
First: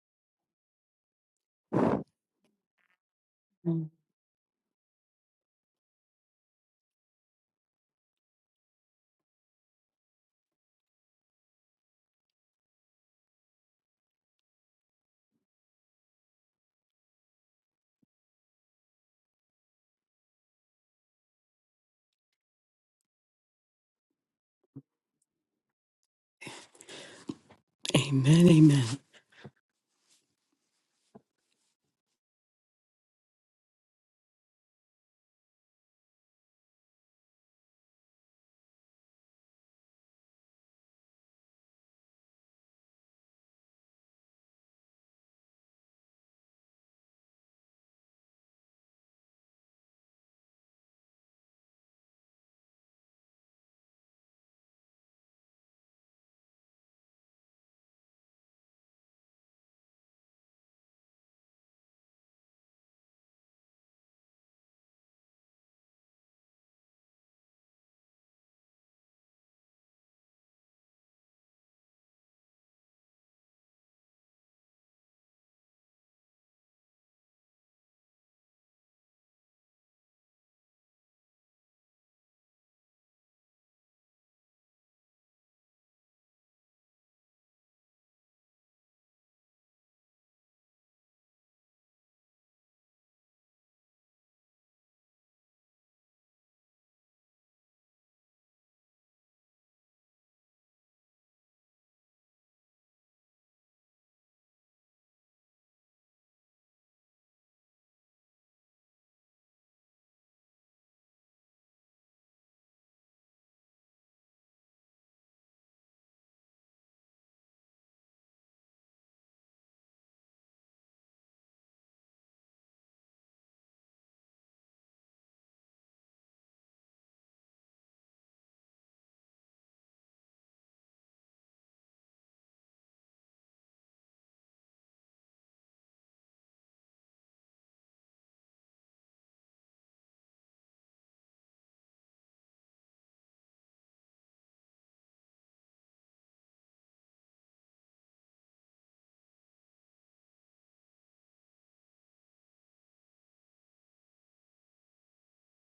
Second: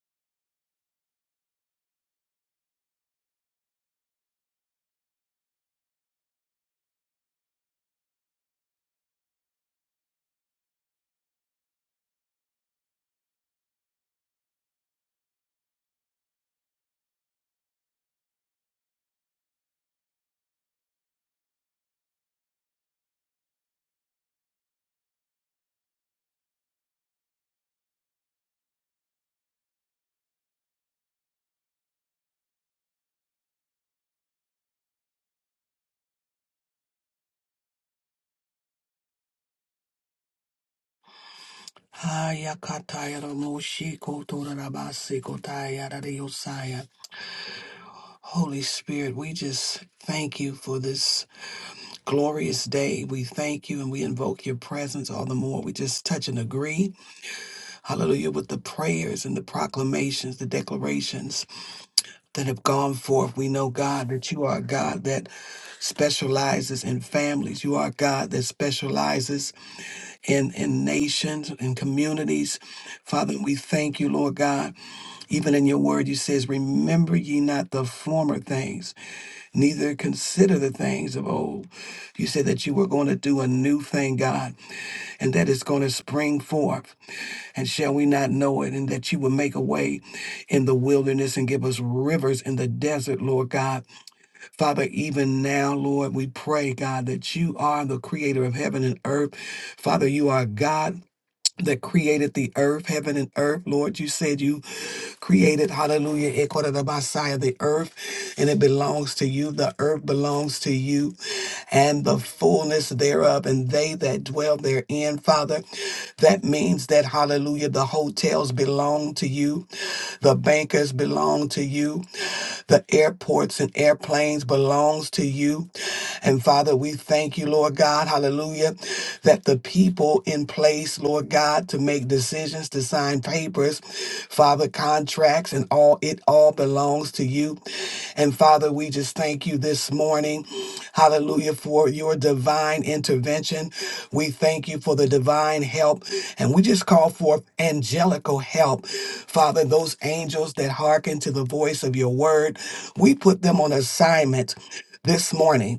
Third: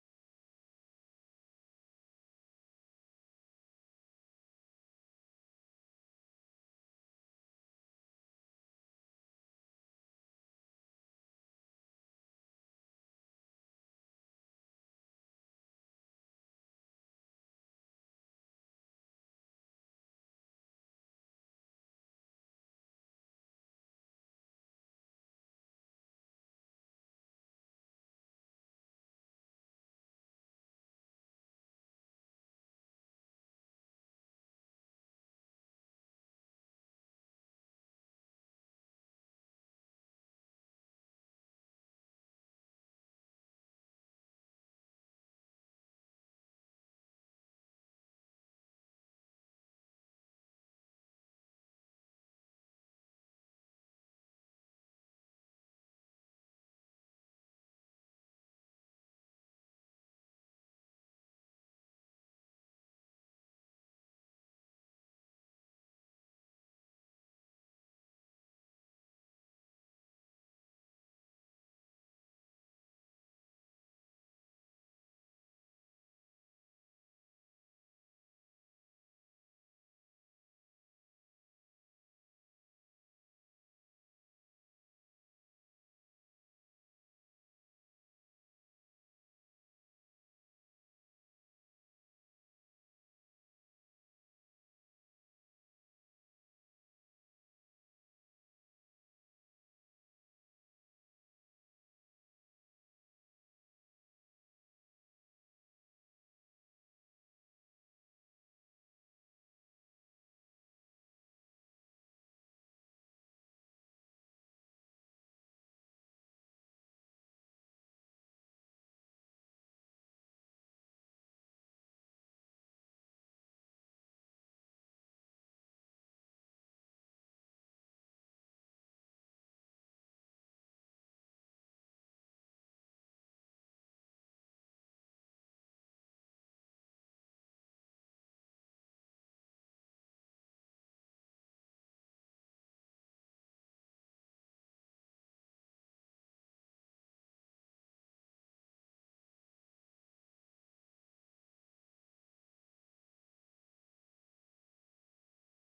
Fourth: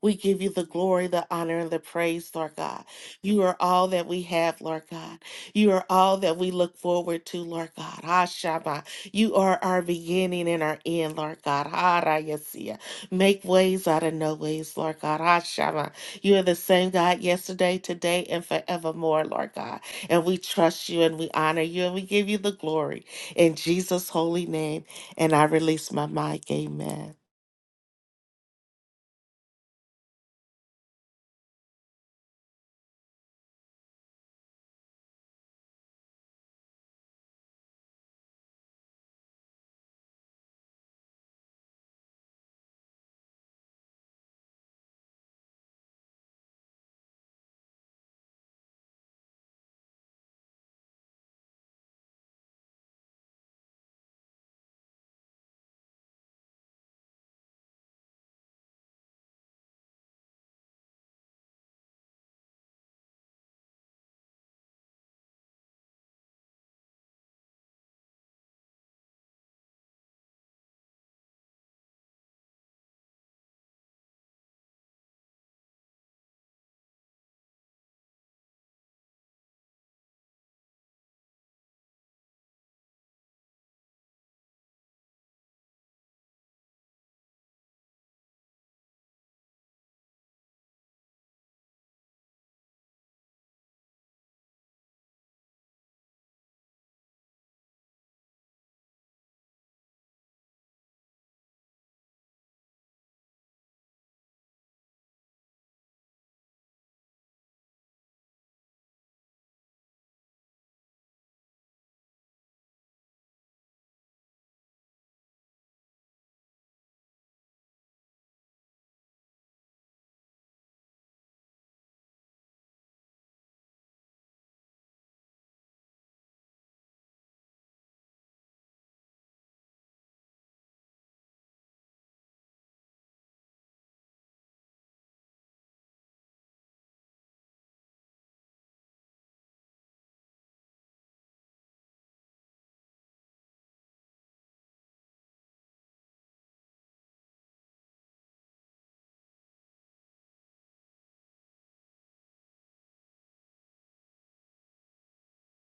A: We give you the glory, the honor, and the praise, Lord God. You are all
C: Amen.
A: that we have, Lord God. You are all that we look forward to, Lord God. Ashama. You are our beginning and our end, Lord God. Arayasia. Make ways out of no ways, Lord God. Ashama. You are the same God yesterday, today, and forevermore, Lord God. And we trust you and we honor you and we give you the glory in Jesus' holy name. And I release my mic. Amen.
C: Amen.
B: Haya Kataya Ramoshi Kotorabasi Kotaya Radiosaya. Holy Spirit, we just thank you for this glorious day. We thank you and we invoke your presence all the more. We just touch and agree. Hallelujah. With the prayers and the proclamations, the declarations that have gone forth. We know, God, that you are a God that specializes in families. You are a God that specializes in, in nations, in communities. Father, we thank you, Lord God. Even in your word, you says, remember ye not the former things, neither consider the things of old. You said that you were going to do a new thing, God, and that it's going to spring forth. And shall we not know it? And that you will make a way in the wilderness and give us rivers in the desert, Lord God. Father, even now, Lord, we pray, God, that you are the creator of heaven and earth. Father, you are God that created the earth, heaven and earth. Lord, you said you created, hallelujah, Ekodabasaya, the earth, and it belongs to you. The earth belongs to you and the fullness thereof, and they that dwell therein, Father. That means that, hallelujah, the hotels belong to you, the bankers belong to you, the airports and airplanes belongs to you. And Father, we thank you, Lord God, hallelujah hallelujah, that the people in place, Lord God, to make decisions, to sign papers, Father, contracts and all, it all belongs to you. And Father, we just thank you this morning, hallelujah, for your divine intervention. We thank you for the divine help, and we just call forth angelical help. Father, those angels that hearken to the voice of your word, we put them on assignment this morning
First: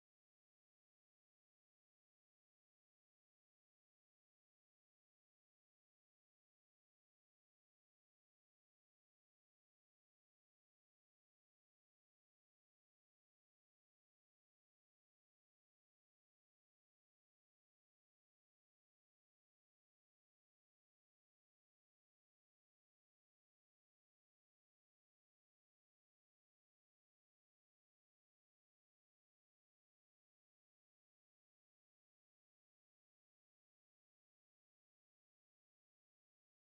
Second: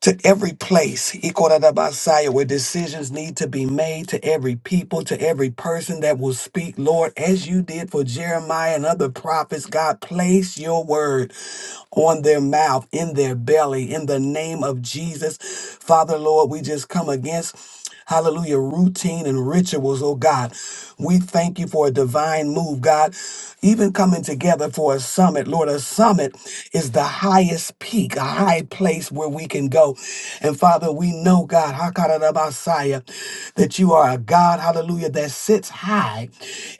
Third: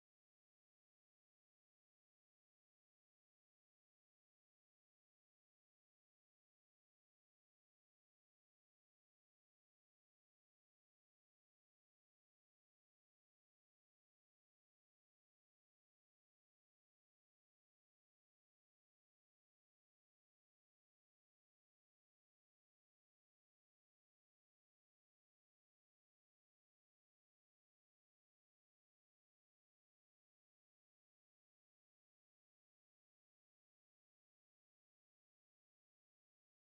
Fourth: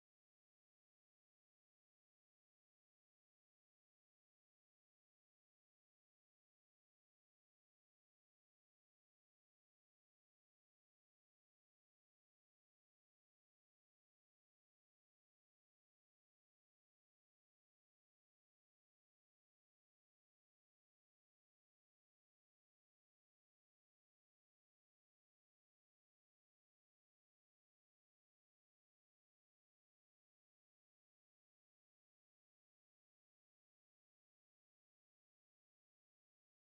B: to every place, Ikorabasaya, where decisions need to be made, to every people, to every person that will speak, Lord, as you did for Jeremiah and other prophets, God, place your word on their mouth, in their belly, in the name of Jesus. Father, Lord, we just come against hallelujah, routine and rituals, oh God. We thank you for a divine move, God. Even coming together for a summit, Lord, a summit is the highest peak, a high place where we can go. And Father, we know, God, Hakarabasaya, that you are a God, hallelujah, that sits high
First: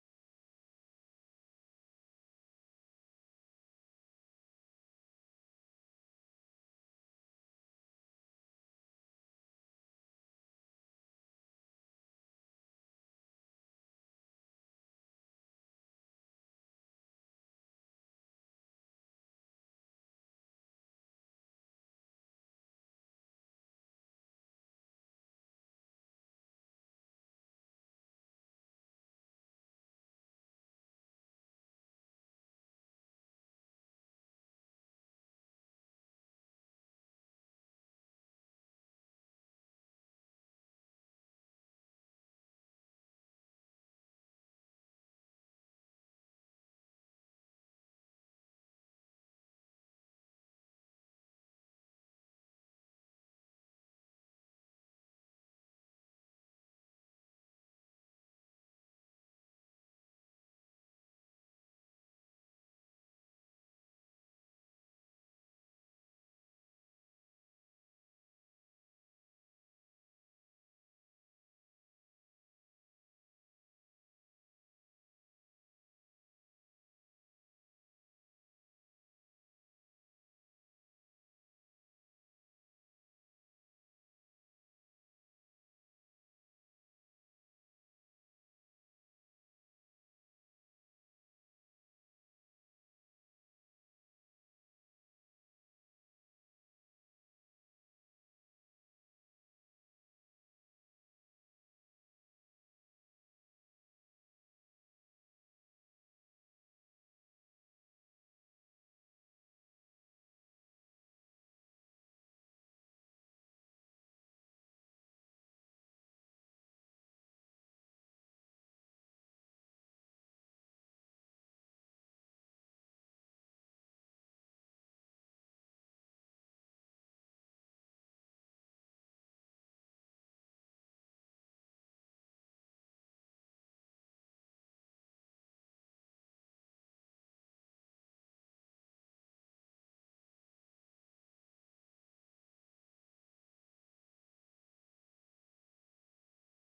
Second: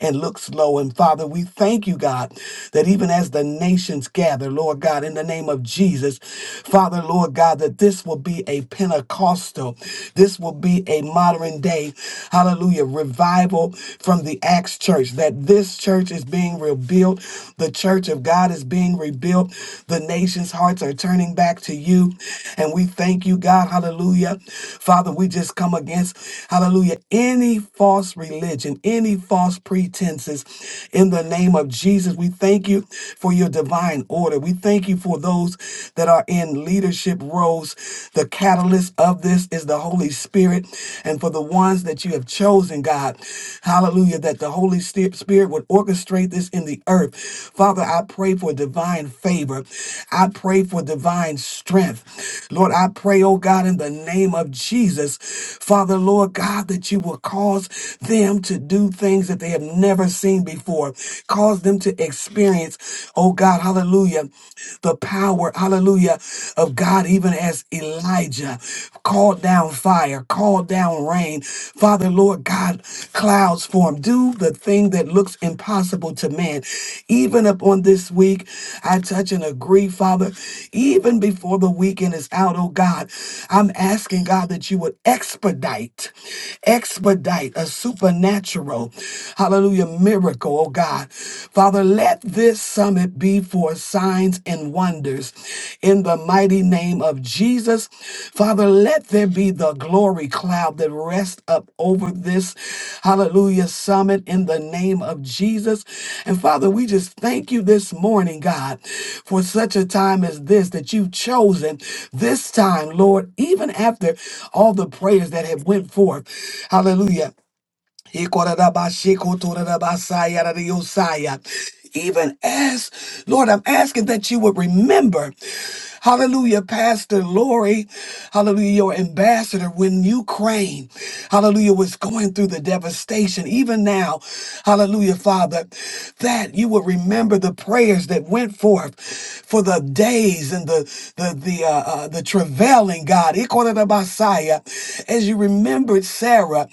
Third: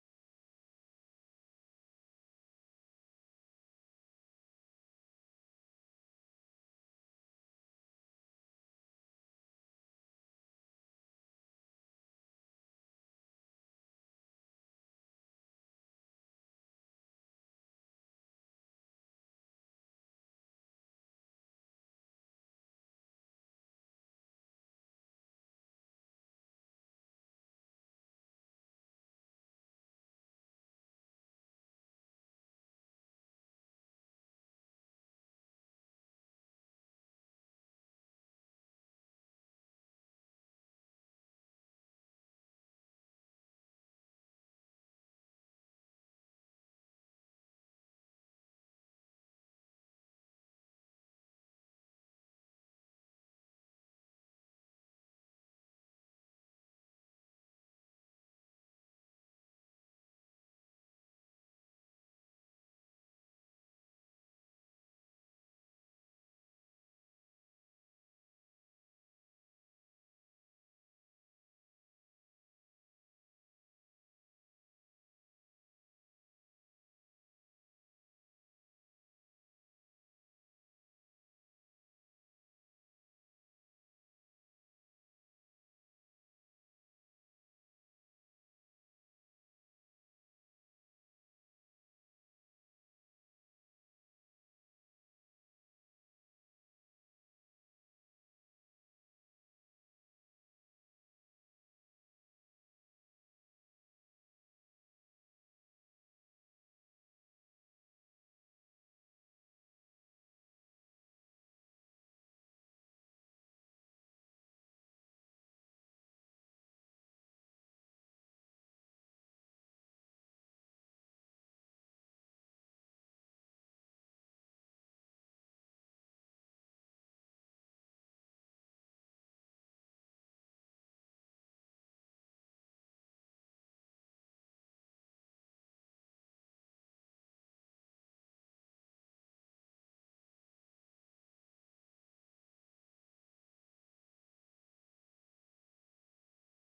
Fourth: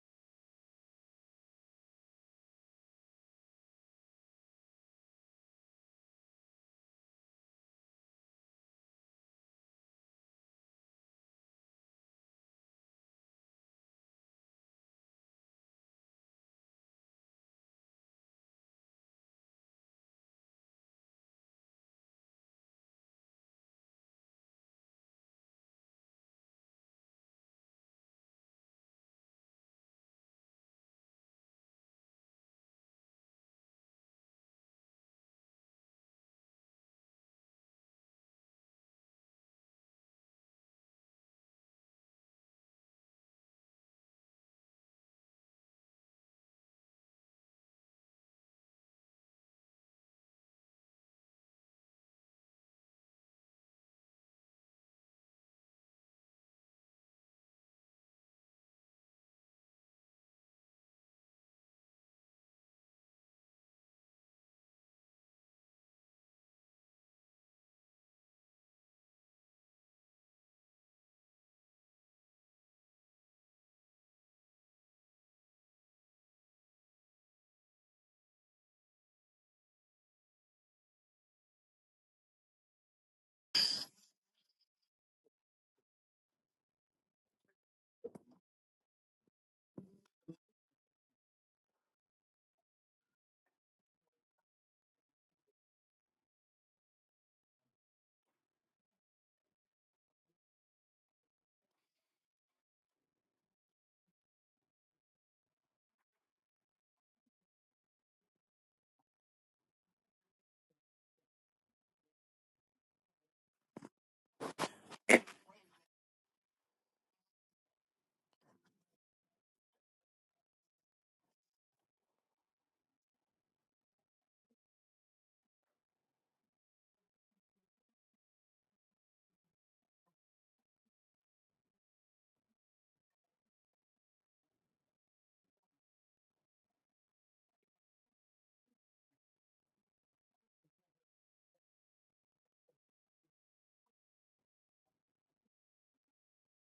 B: and looks low. And Father, we thank you, God, that even as the nations gather, Lord God, in the name of Jesus, Father, Lord God, that this will be be a Pentecostal. This will be a modern day, hallelujah, revival from the Acts church. That this church is being rebuilt. The church of God is being rebuilt. The nation's hearts are turning back to you. And we thank you, God, hallelujah. Father, we just come against, hallelujah, any false religion, any false pretenses in the name of Jesus. We thank you for your divine order. We thank you for those that are in leadership roles. The catalyst of this is the Holy Spirit. And for the ones that you have chosen, God, hallelujah, that the Holy Sti- Spirit would orchestrate this in the earth. Father, I pray for divine favor. I pray for divine strength. Lord, I pray, oh God, in the name of Jesus, Father, Lord God, that you will cause them to do things that they have never seen before, cause them to experience Oh God, hallelujah the power, hallelujah, of God, even as Elijah called down fire, called down rain. Father, Lord God, clouds form. Do the thing that looks impossible to man. Even upon this week, I touch and agree, Father, even before the weekend is out, oh God, I'm asking God that you would expedite, expedite a supernatural, hallelujah, miracle, oh God. Father, let this summit be for signs and wonders in the mighty name of Jesus. Father, let there be the glory cloud that rests up over this hallelujah summit in the name of Jesus. And Father, we just thank you this morning, God, for such a time as this that you've chosen this time, Lord, even after all the prayers that have went forth. Hallelujah. Ikorabashikotorabasayaradiosaya. Even as, Lord, I'm asking that you would remember, hallelujah, Pastor Lori, hallelujah, your ambassador when Ukraine, hallelujah, was going through the devastation, even now, hallelujah, Father, that you would remember the prayers that went forth for the days and the the the uh, uh, the travailing God, Ikorabasaya, as you remembered Sarah. Sarah.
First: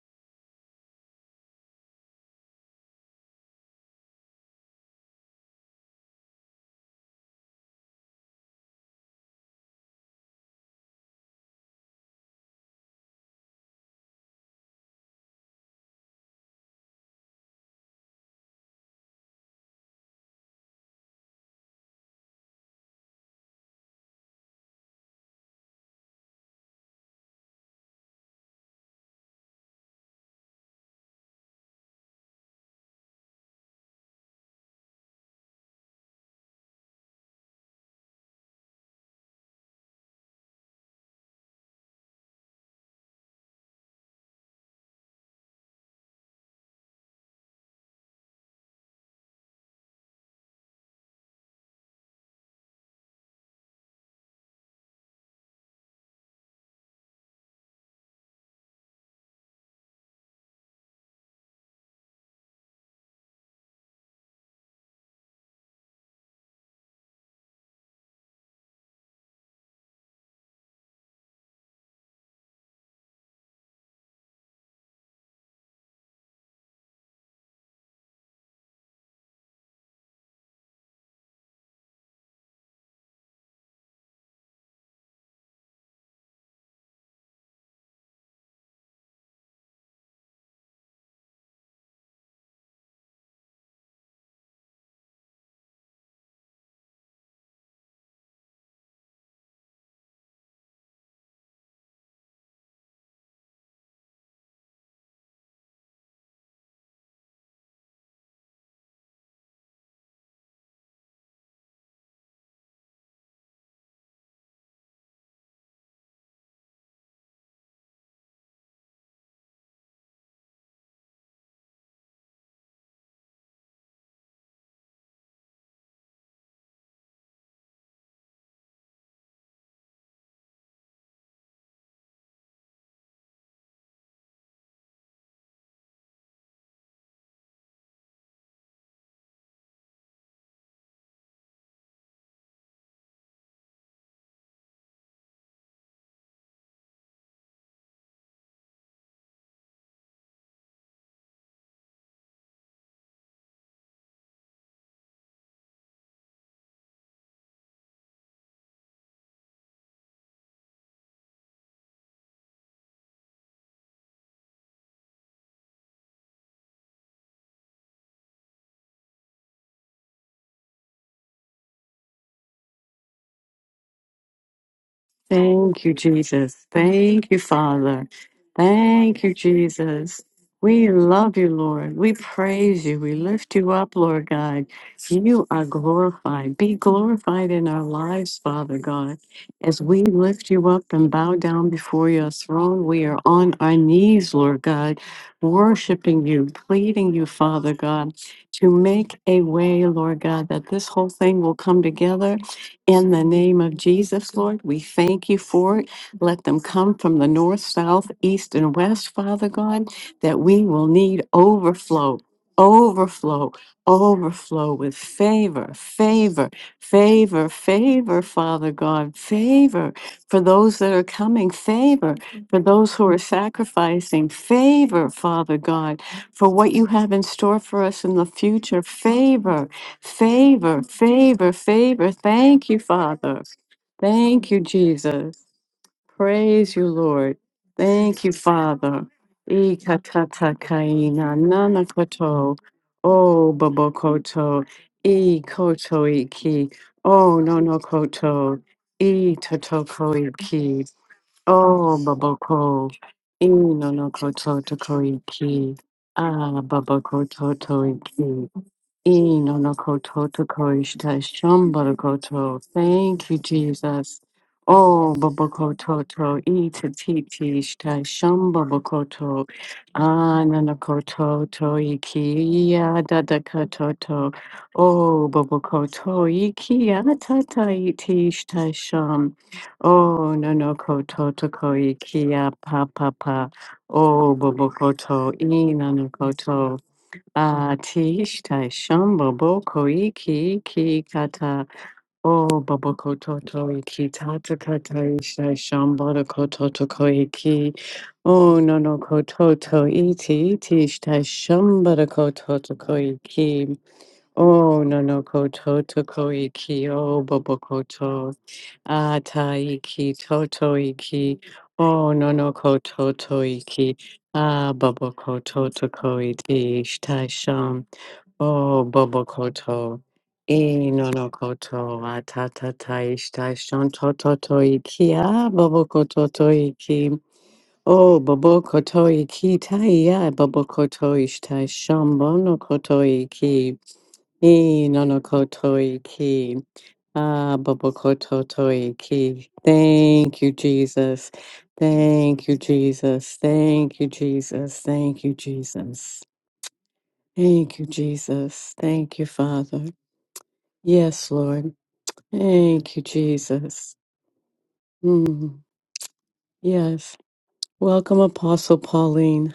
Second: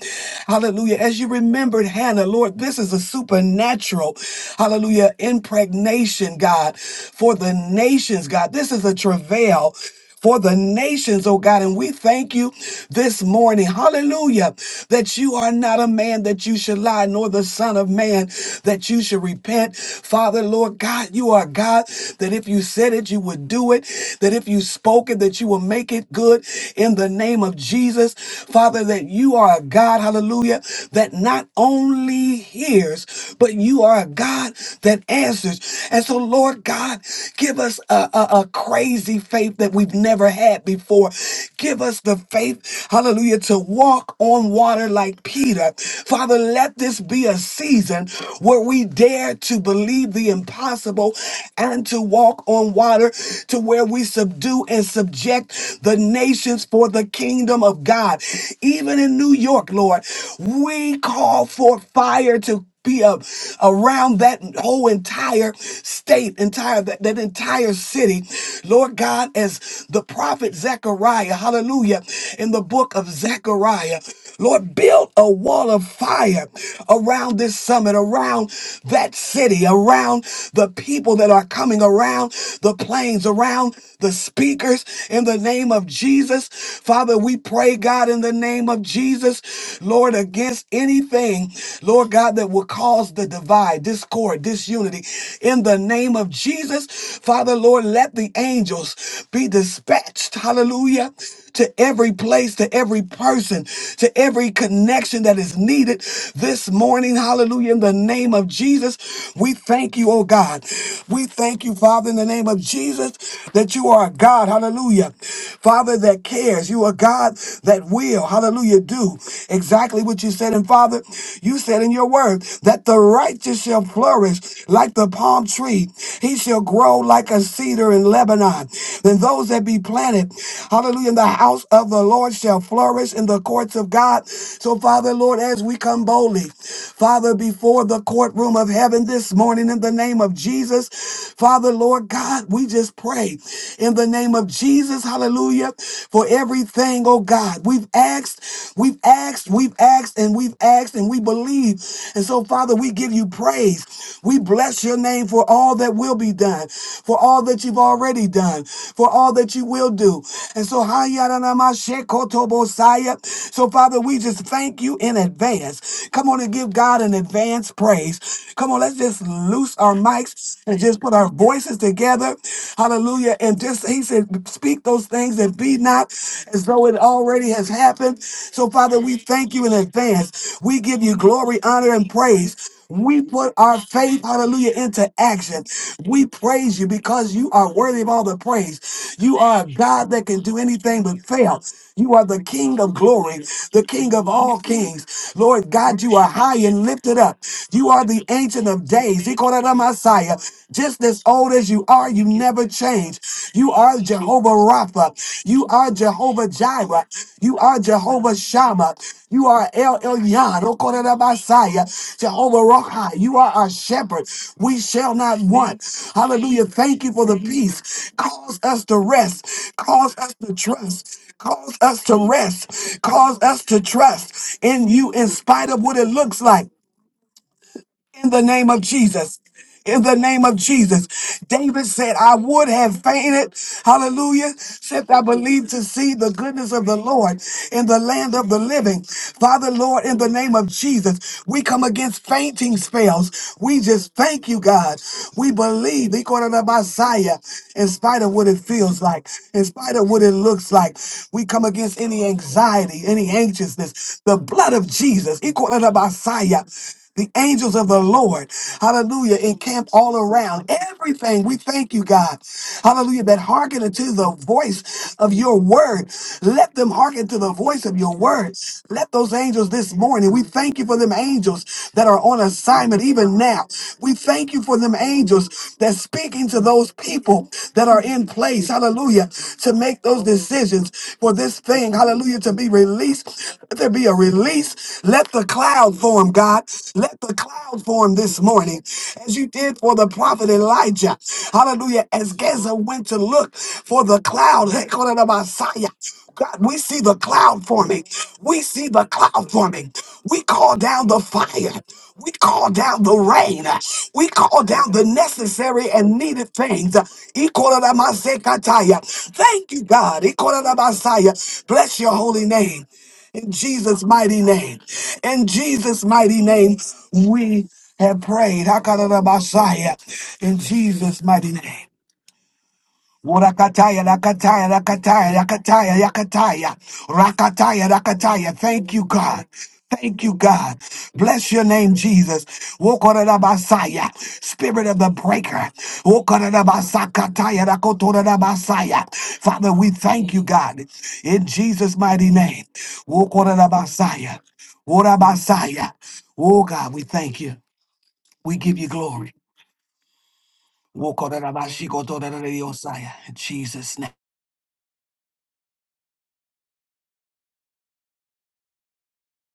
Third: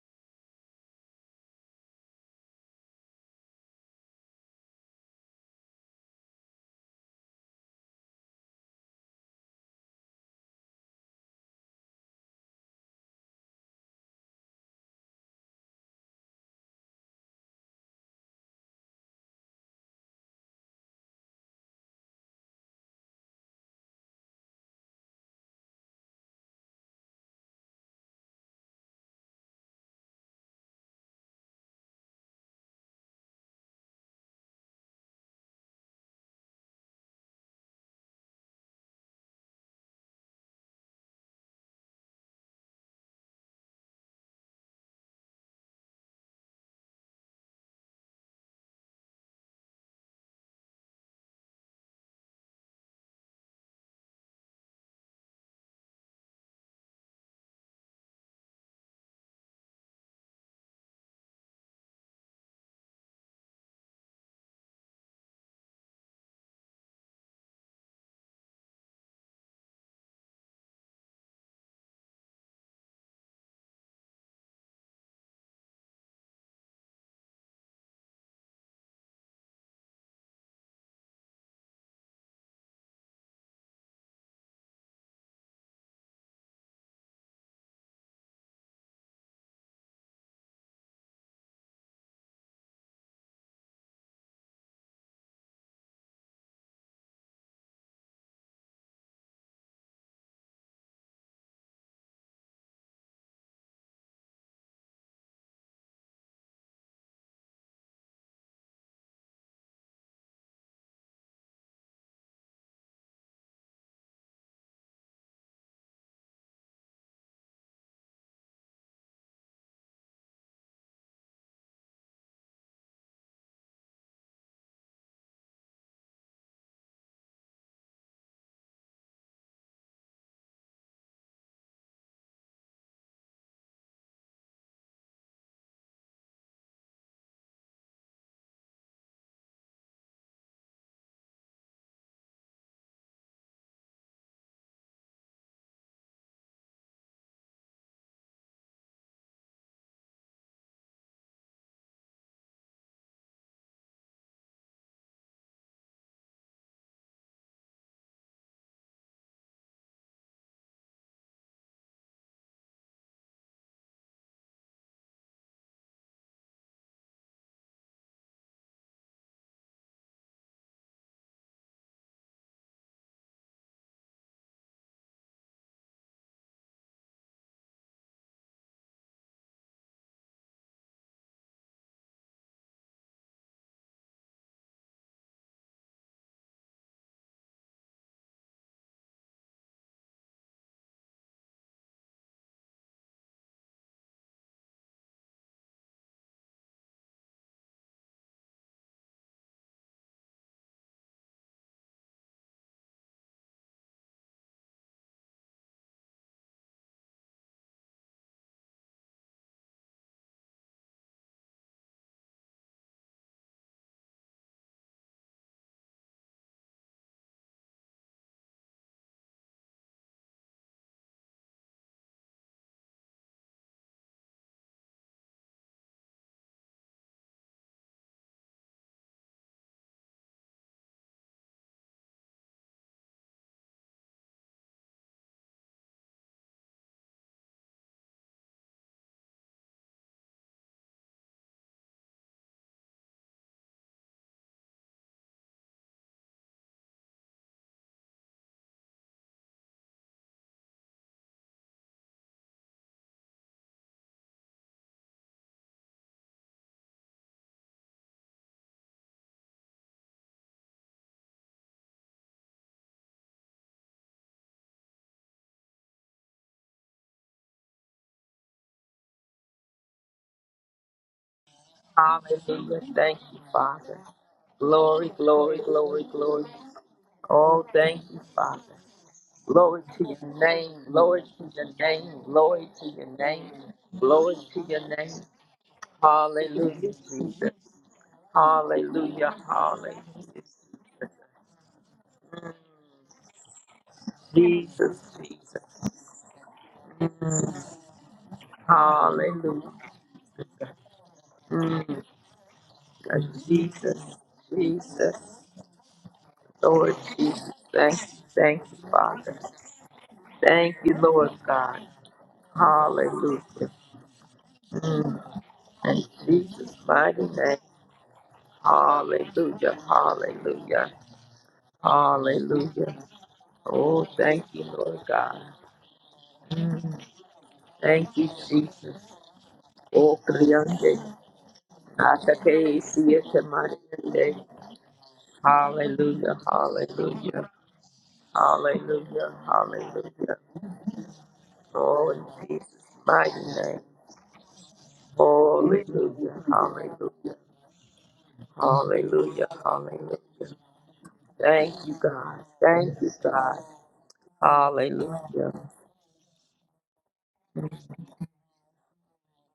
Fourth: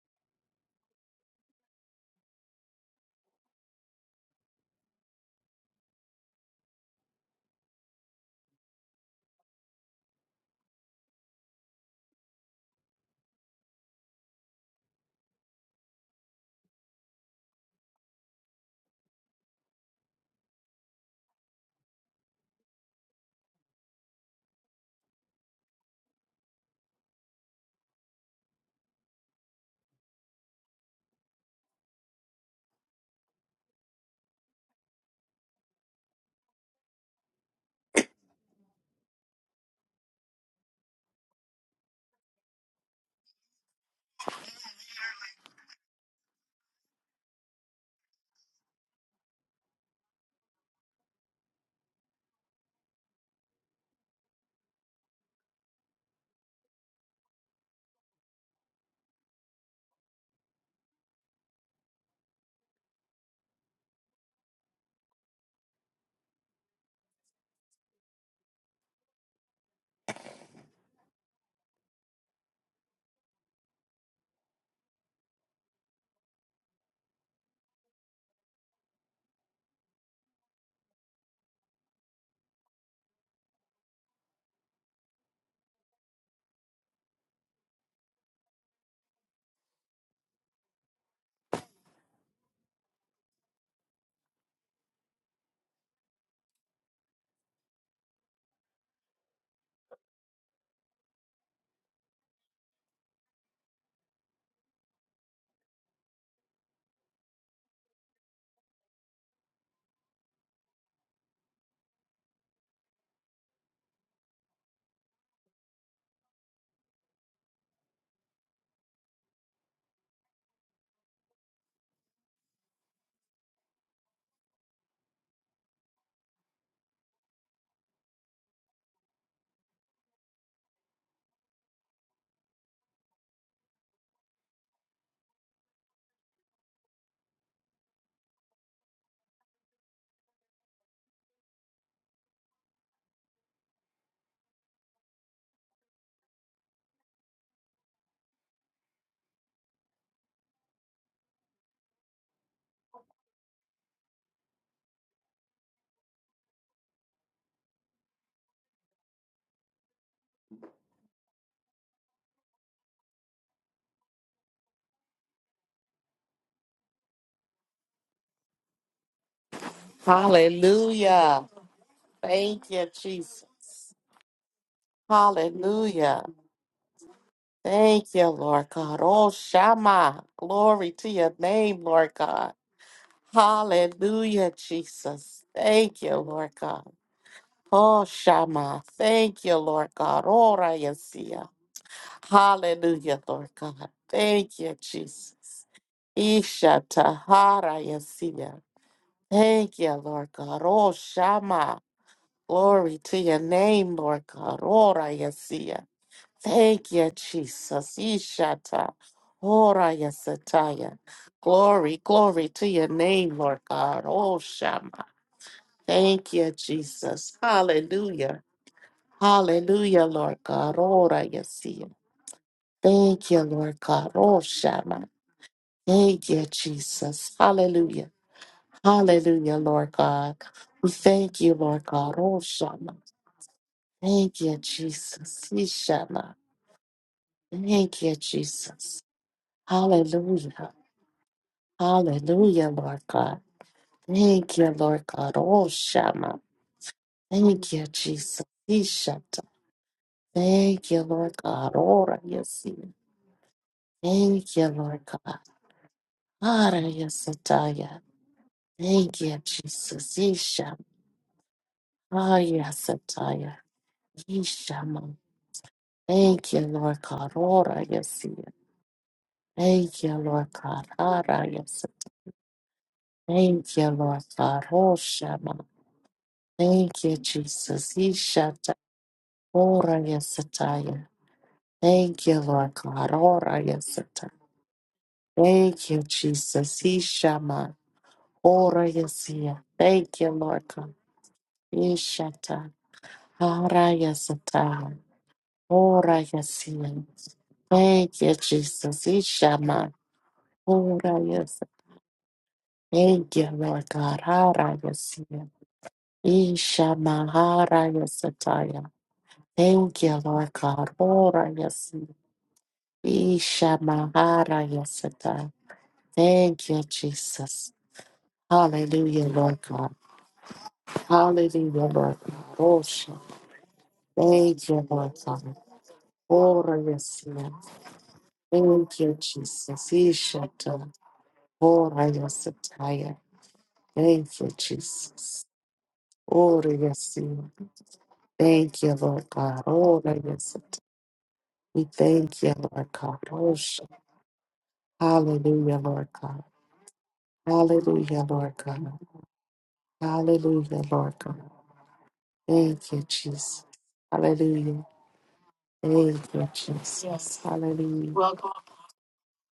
B: Hallelujah. As you remembered Hannah, Lord, this is a supernatural, hallelujah, impregnation, God, for the nations, God. This is a travail for the nations, oh God. And we thank you this morning, hallelujah, that you are not a man that you should lie, nor the Son of Man that you should repent. Father, Lord God, you are God that if you said it, you would do it, that if you spoke it, that you will make it good in the name of Jesus. Jesus, Father, that you are a God, hallelujah, that not only hears, but you are a God that answers. And so, Lord God, give us a, a, a crazy faith that we've never had before. Give us the faith, hallelujah, to walk on water like Peter. Father, let this be a season where we dare to believe the impossible and to walk on water to where we subdue and subject the nation relationships for the kingdom of God. Even in New York, Lord, we call for fire to be up around that whole entire state, entire that, that entire city. Lord God, as the prophet Zechariah, hallelujah, in the book of Zechariah. Lord, build a wall of fire around this summit, around that city, around the people that are coming, around the planes, around the speakers in the name of Jesus. Father, we pray, God, in the name of Jesus, Lord, against anything, Lord God, that will cause the divide, discord, disunity. In the name of Jesus, Father, Lord, let the angels be dispatched. Hallelujah to every place, to every person, to every connection that is needed this morning. Hallelujah. In the name of Jesus, we thank you, oh God. We thank you, Father, in the name of Jesus, that you are a God. Hallelujah. Father, that cares. You are God that will. Hallelujah. Do exactly what you said. And Father, you said in your word that the righteous shall flourish like the palm tree. He shall shall grow like a cedar in Lebanon. Then those that be planted, hallelujah, in the house of the Lord shall flourish in the courts of God. So, Father, Lord, as we come boldly, Father, before the courtroom of heaven this morning in the name of Jesus, Father, Lord God, we just pray in the name of Jesus, hallelujah, for everything, oh God. We've asked, we've asked, we've asked, and we've asked, and we believe receive. And so, Father, we give you praise. We bless your name for all that will be done, for all that you've already done, for all that you will do. And so, Hayaranamashekotobosaya. so Father, we just thank you in advance. Come on and give God an advance praise. Come on, let's just loose our mics and just put our
A: Hallelujah.
B: voices together.
A: Thank you,
B: Hallelujah. And just,
A: Jesus.
B: he said, speak those things that be
C: Thank you,
B: not.
A: Hallelujah.
B: as
C: Jesus.
B: as though it
C: Thank you,
B: already has
C: Father.
A: Thank
B: happened.
A: you, Lord
B: So, Father,
A: God.
B: we
C: Thank
A: Oh,
C: you,
B: thank you in
C: Jesus.
A: Shama.
B: advance. We
C: We
A: Glory
B: give
A: to
B: you
A: your
C: love you,
B: glory,
A: name,
B: honor,
C: Lord.
B: and
A: Lord
C: We
A: God.
B: praise.
C: praise you. We
B: We put
C: lift you
B: our
C: up,
B: faith,
C: Lord
A: Hallelujah,
C: God.
B: hallelujah, into
A: Jesus.
C: You
B: action.
C: are
A: Thank you,
B: We
A: Lord
C: glorified. Be
B: praise you
A: God.
B: because
C: glorified
B: you
C: in
B: are
C: our
B: worthy
A: Oh,
B: of all the
C: lives, Father
A: Shama.
B: praise.
C: God.
B: You
A: Thank you,
B: are a
C: As
A: Lord
C: we
B: God
A: God.
B: that can
C: lift
A: Oh,
B: do
C: you up
B: anything
C: and
B: but
C: bow
A: Rayasia.
B: fail.
C: down before
B: You are
C: your
B: the King
C: throne,
B: of
C: we are
A: Hallelujah,
B: glory,
A: Lord
C: on our
B: the
A: God.
B: King of
C: knees,
B: all
A: Thank
C: Lord
A: you,
C: God,
B: kings.
A: Jesus.
B: Lord God, you
C: worshiping
B: are
C: you,
B: high
A: Isha
B: and
C: pleading
B: lifted
C: you,
B: up.
C: Father
A: Ishatahara
B: You are
C: God,
B: the
A: Yasiya.
B: Ancient
C: to
B: of
C: make
B: Days. He
C: a
B: called out the
A: Thank
C: way,
A: you,
C: Lord
A: Lord
B: Messiah.
C: God,
A: God.
C: that this
A: Oh,
B: Just
C: whole
B: as
C: thing
B: old
C: will
B: as
A: Shama.
C: come
B: you are, you
C: together
B: never
A: Glory
C: In
A: to
B: change.
C: the
A: your
C: name
B: You
C: of
A: name,
B: are
A: Lord
C: Jesus,
B: Jehovah
A: God.
C: Lord, we
A: Ora
B: Rapha.
C: thank you
B: You
C: for
A: Yasiya.
C: it.
B: are
C: Let
B: Jehovah
C: them
A: Thank
C: come
B: Jireh.
A: you,
C: from the
B: You
C: north,
B: are
A: Jesus.
C: south,
B: Jehovah
C: east, and
A: Ishata.
B: Shammah.
C: west,
B: You
C: Father
B: are
C: God,
A: Ora
B: El
C: that
B: Elyon.
C: we
B: Oh,
C: will
B: called
A: Yasataya.
B: out the
C: need
B: Messiah.
A: Glory,
C: overflow,
A: glory
B: Jehovah
A: to your
B: Rohi.
A: name,
B: You are
C: overflow,
A: Lord
B: our
A: God.
B: shepherd.
A: Oh,
C: overflow
B: We
C: with
A: Shama.
B: shall not
C: favor,
B: want.
A: Thank
C: favor,
A: you,
B: Hallelujah. Thank you for
A: Jesus.
B: the
C: favor,
B: peace.
C: favor,
A: Hallelujah.
B: Cause
C: Father
B: us to
C: God,
B: rest.
C: favor
A: Hallelujah,
B: Cause us
A: Lord
C: for
B: to
C: those
A: God.
C: that are
B: trust.
A: Ora
C: coming,
B: Cause
A: Yasiya.
B: us
C: favor
B: to
C: for those
B: rest.
C: who are
A: Thank
B: Cause
A: you,
B: us to
A: Lord God.
C: sacrificing,
A: Oh,
B: trust in
A: Shama.
C: favor,
B: you in
C: Father
B: spite of what
C: God,
B: it
A: Thank
B: looks
A: you,
C: for
B: like
C: what you have in
A: Jesus.
C: store for
A: Hallelujah.
C: us in the
B: in the name of
C: future,
B: Jesus.
A: Hallelujah,
C: favor.
A: Lord
B: In the
A: God.
B: name of
C: Favor,
A: We thank
B: Jesus.
C: favor,
A: you, Lord
B: David
C: favor.
B: said,
A: God.
B: I
A: Oh,
B: would
C: Thank you,
A: Shama.
B: have
C: Father.
B: fainted,
A: Thank
C: Thank
B: hallelujah,
A: you,
C: you,
B: except I
A: Jesus.
C: Jesus.
B: believed to see the
A: Ishama.
B: goodness
C: Praise you,
B: of the
C: Lord.
B: Lord in the
A: Thank you,
C: Thank you,
B: land of the
A: Jesus.
B: living.
C: Father.
B: Father, Lord, in the name of
A: Hallelujah.
C: Ikatatakaina
B: Jesus, we come against
C: nanakoto.
A: Hallelujah,
B: fainting
A: Lord God.
C: Oh,
B: spells. We just thank
A: Thank
B: you,
C: babokoto.
A: you,
B: God.
A: Lord God.
B: We
A: Oh,
C: Ikoto
B: believe, we
A: Shama.
B: to the
C: iki. Oh,
B: Messiah,
C: no
A: Thank
C: no
A: you,
B: in spite of
A: Jesus.
B: what
C: koto.
B: it feels like,
A: Ishata.
B: in spite of what
C: Itotoko
B: it looks
C: iki.
A: Thank
B: like.
A: you, Lord
B: We come
A: God.
C: Oh,
B: against
A: Ora
B: any
A: yasi.
C: baboko.
B: anxiety, any anxiousness. The
A: Thank
C: Inonokoto
A: you,
B: blood of
C: toko
A: Lord God.
B: Jesus, equal
C: iki.
B: to the
C: Ah,
B: Messiah.
A: Ara
B: The
C: babokoto
B: angels
C: to
B: of the
A: yasataya.
C: iki.
B: Lord,
A: Thank
B: hallelujah,
A: you,
B: encamp all
A: Jesus.
C: Inonokoto
B: around
A: Ishama.
C: tokoishita
B: everything. We thank you, God,
A: Ara
C: shambarakoto.
B: hallelujah,
C: Thank you,
B: that
A: yasataya.
B: hearken unto
C: Jesus.
B: the voice
C: Oh,
B: of your word.
C: babakototo
A: Thank you,
B: Let them
A: Lord
B: hearken
A: God.
B: to the
C: itatiti
A: Ora
B: voice of
C: shita
B: your
A: yesia.
B: word. Let those
C: shambabakoto.
B: angels this
A: Thank you,
B: morning, we
A: Lord
B: thank you
A: God.
B: for them
C: Ananakoto
A: Ara yesia.
B: angels that are on
D: Hallelujah.
B: assignment
C: toikia
D: Thank
B: even
D: you,
B: now.
A: Thank you,
D: Father.
B: We
A: Lord
C: dadakatoto.
B: thank you
A: God.
B: for them
D: Glory,
C: Oh,
D: glory,
A: Hoshama.
B: angels that's
D: glory,
C: babakoto
D: glory.
B: speaking to those
C: ikia
A: Thank you,
B: people
D: Oh,
C: tata
B: that
A: Jesus.
B: are
D: thank you,
B: in
C: iti
B: place grace,
C: shita
A: Ishata.
D: Father.
B: hallelujah,
C: sham.
B: to
D: Glory
A: Ora
B: make
D: to
B: those
C: Oh,
D: your name.
B: decisions
A: yesataya.
D: Glory
C: nonokoto
B: for
D: to
B: this
D: your
B: thing,
D: name.
A: Thank you,
B: hallelujah,
C: tokoikia
B: to
D: Glory
B: be
A: Lord
D: to
A: God.
D: your
C: papapa.
D: name.
B: released.
A: Ora
B: Let there be a
A: yesata.
D: Glory
C: Oh,
D: to your
B: release.
D: name.
B: Let
C: babakoto
B: the
A: Thank
B: cloud
A: you,
B: form, God.
C: inanokoto.
D: Hallelujah,
A: Jesus.
B: Let the
D: Jesus.
A: Ishama.
B: cloud form this
C: Atish
B: morning,
A: Ora
C: Taisham
D: Hallelujah.
B: as you
A: yesia.
B: did
C: Boboko
B: for
D: Hallelujah.
B: the
A: Thank you,
B: prophet
C: Iki
A: Lord God.
C: Iki
B: Elijah,
C: Kata
B: hallelujah, as
C: O
D: Mm,
A: Ishata.
B: Gaza went to
C: Boboko
B: look
C: Toto
A: Ara
B: for
C: Iki
B: the
C: Tata
B: cloud, hey,
A: yesataya.
D: Jesus,
B: call
C: Kata
B: it a
C: Ish
D: Jesus.
B: Messiah.
C: Taisham
A: Ora
C: Bodoko
B: God, we
C: Toto
B: see
A: yesia.
C: Ko
B: the cloud
D: Mm,
C: Iki
B: forming.
A: Thank you,
C: O
B: We see
C: Nono
A: Jesus.
B: the
C: Ko
B: cloud
D: hallelujah.
C: Toto
B: forming.
A: Ishama.
B: We
C: Iti
B: call
C: Itish
B: down
A: Ora
B: the
A: yesia.
B: fire.
C: Taisham
D: Mm,
B: We
C: Bodoko
B: call
C: Toto Ko
B: down the
A: Thank you,
B: rain.
C: Iki
A: Lord
D: Jesus,
A: God.
B: We call
C: O
B: down the
D: Jesus.
C: Nono Ko
A: Harayasya.
B: necessary
C: Toto
B: and
C: Ko
B: needed
C: Iki
B: things.
D: Lord
A: Isha
C: O
D: Jesus.
C: Boboko
D: Thank you.
C: To
D: Thank you,
A: Maharayasataya.
B: Ikoramasekataya.
D: Father.
C: Ata
B: Thank you,
A: Thank
C: Iki
A: you,
B: God.
A: Lord
C: Toto
D: Thank
A: God.
D: you, Lord
C: Iki
B: Ikoramasaya.
D: God.
B: Bless
A: Horayasya.
C: O
B: your holy
C: Nono Ko
B: name.
C: Toto
D: Hallelujah.
B: In
A: Isha
C: Iki
B: Jesus' mighty
C: Ah,
B: name.
C: Baba
D: Mm.
B: In
A: Maharayasataya.
C: Koto
B: Jesus'
D: In
C: Tokoi
B: mighty
A: Thank
D: Jesus'
B: name,
A: you,
D: mighty
C: Tish
D: name.
B: we
A: Jesus.
B: have prayed.
C: Oh, Bobo
A: Hallelujah, Lord
D: Hallelujah.
A: God.
B: Hakarabasaya.
C: Koto.
B: In
C: E
D: Hallelujah.
C: no
B: Jesus'
C: no
B: mighty name.
A: Hallelujah,
C: koto
A: Lord God.
C: atata
D: Hallelujah.
A: Osha.
C: taishta shon
B: Urakataya,
D: Oh,
C: toto
D: thank you,
B: rakataya,
A: Thank you,
D: Lord
C: toiki
A: Lord
B: rakataya,
D: God.
C: a
A: God.
C: bobo
B: rakataya,
C: koto
B: rakataya,
D: Mm.
C: toiki.
A: Horayasya.
B: rakataya,
D: Thank
C: Oh,
D: you,
B: rakataya.
C: bobo
B: Thank
A: Thank
D: Jesus.
B: you,
C: koto
A: you,
B: God.
C: iki
A: Jesus.
D: Oh,
B: Thank
C: taia
B: you,
A: Isha
C: bobo
B: God.
A: ta
C: koto
D: Kriande.
B: Bless your
C: ishta
B: name,
C: shon
B: Jesus.
C: bono
D: Atake
C: koto
A: Horayasataya.
D: siyete
C: iki.
B: Wokorabasaya,
A: Thank
D: mariende.
A: you,
B: Spirit
C: E
B: of
C: no
B: the
C: no
A: Jesus.
B: breaker.
C: koto
D: Hallelujah.
C: iki.
A: Horayasya.
D: Hallelujah.
C: Ah,
B: Wokorabasakataya,
C: bobo koto
A: Thank you,
B: rakotorabasaya.
A: Lord
D: Hallelujah.
C: toiki.
A: God.
B: Father, we
A: Oh, that
B: thank
D: Hallelujah.
C: Thank
B: you,
C: you,
A: is it.
B: God.
C: Jesus.
B: In
A: We
B: Jesus'
D: Oh,
B: mighty
A: thank
C: Thank
D: in
A: you,
C: you,
B: name.
A: Lord
D: Jesus'
A: God.
C: Jesus.
D: mighty
A: Oh,
D: name.
A: sh-
C: Thank you,
B: Wokorabasaya,
C: Jesus. Thank you,
A: hallelujah,
B: orabasaya.
A: Lord
C: Jesus.
D: Hallelujah.
A: God.
B: Oh, God, we
D: Hallelujah.
B: thank you.
C: Thank you,
A: Hallelujah, Lord
B: We
C: Jesus.
B: give you
A: God.
C: Thank you,
B: glory.
D: Hallelujah.
C: Father.
D: Hallelujah.
A: Hallelujah, Lord
C: Yes,
A: God.
C: Lord.
D: Thank you, God.
A: Thank
C: Thank
D: Thank
C: you,
A: you,
D: you,
B: Wokorabashikotorabasaya. In
D: God.
A: Jesus.
C: Jesus.
B: Jesus' name.
A: Hallelujah.
D: Hallelujah.
C: Mm,
A: Thank you, Jesus.
C: yes.
A: Yes. Hallelujah.
C: Welcome,
A: Welcome.
C: Apostle Pauline.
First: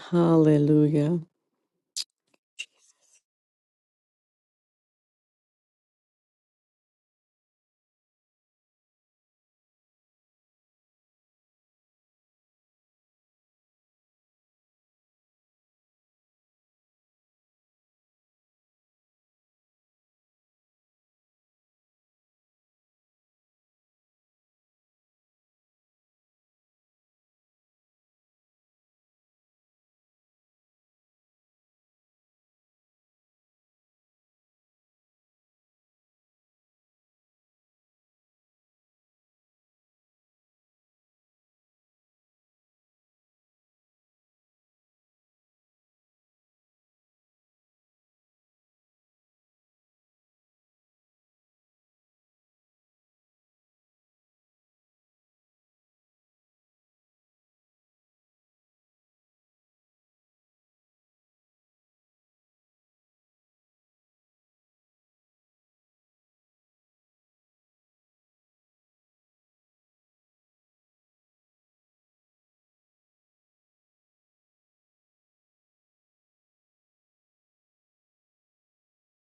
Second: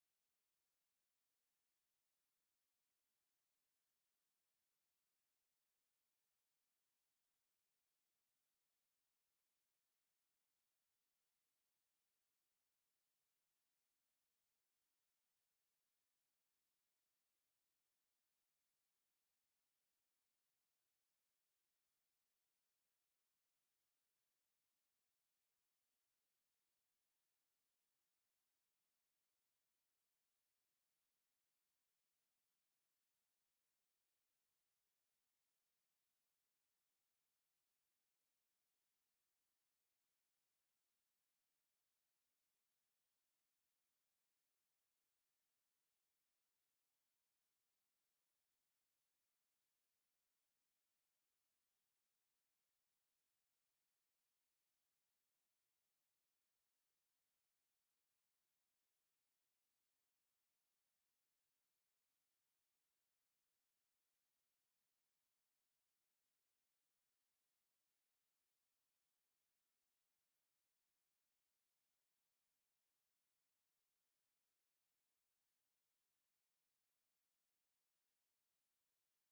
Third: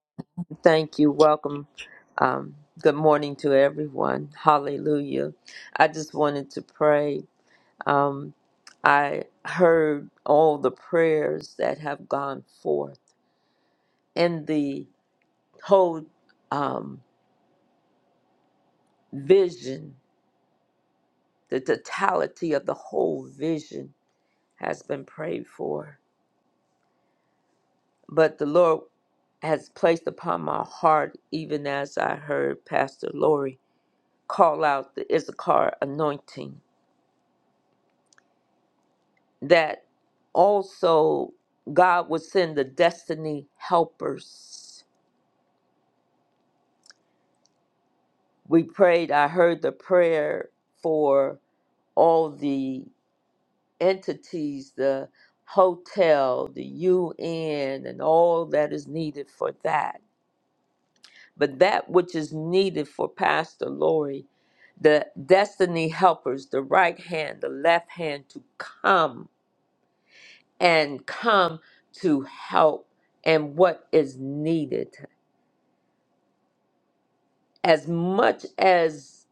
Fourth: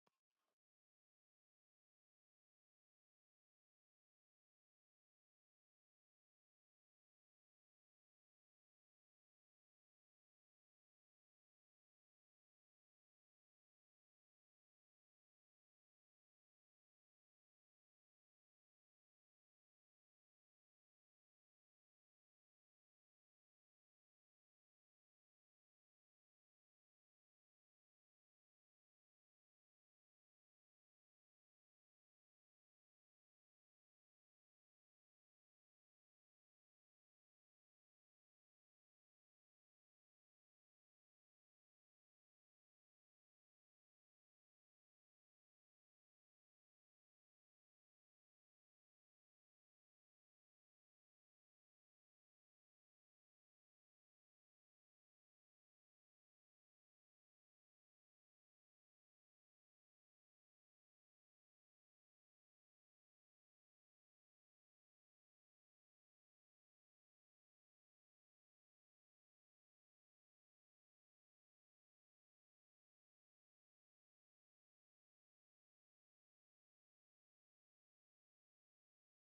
D: Thank you.
C: Hallelujah.
D: Welcome. Um, good morning to everyone. Hallelujah. I just wanted to pray. Um, I heard all the prayers that have gone forth and the whole um, vision, the totality of the whole vision has been prayed for. But the Lord has placed upon my heart, even as I heard Pastor Lori call out the Issachar anointing, that also God would send the destiny helpers. We prayed, I heard the prayer for all the entities, the hotel, the UN, and all that is needed for that But that which is needed for Pastor Lori, the destiny helpers, the right hand, the left hand to come and come to help and what is needed. As much as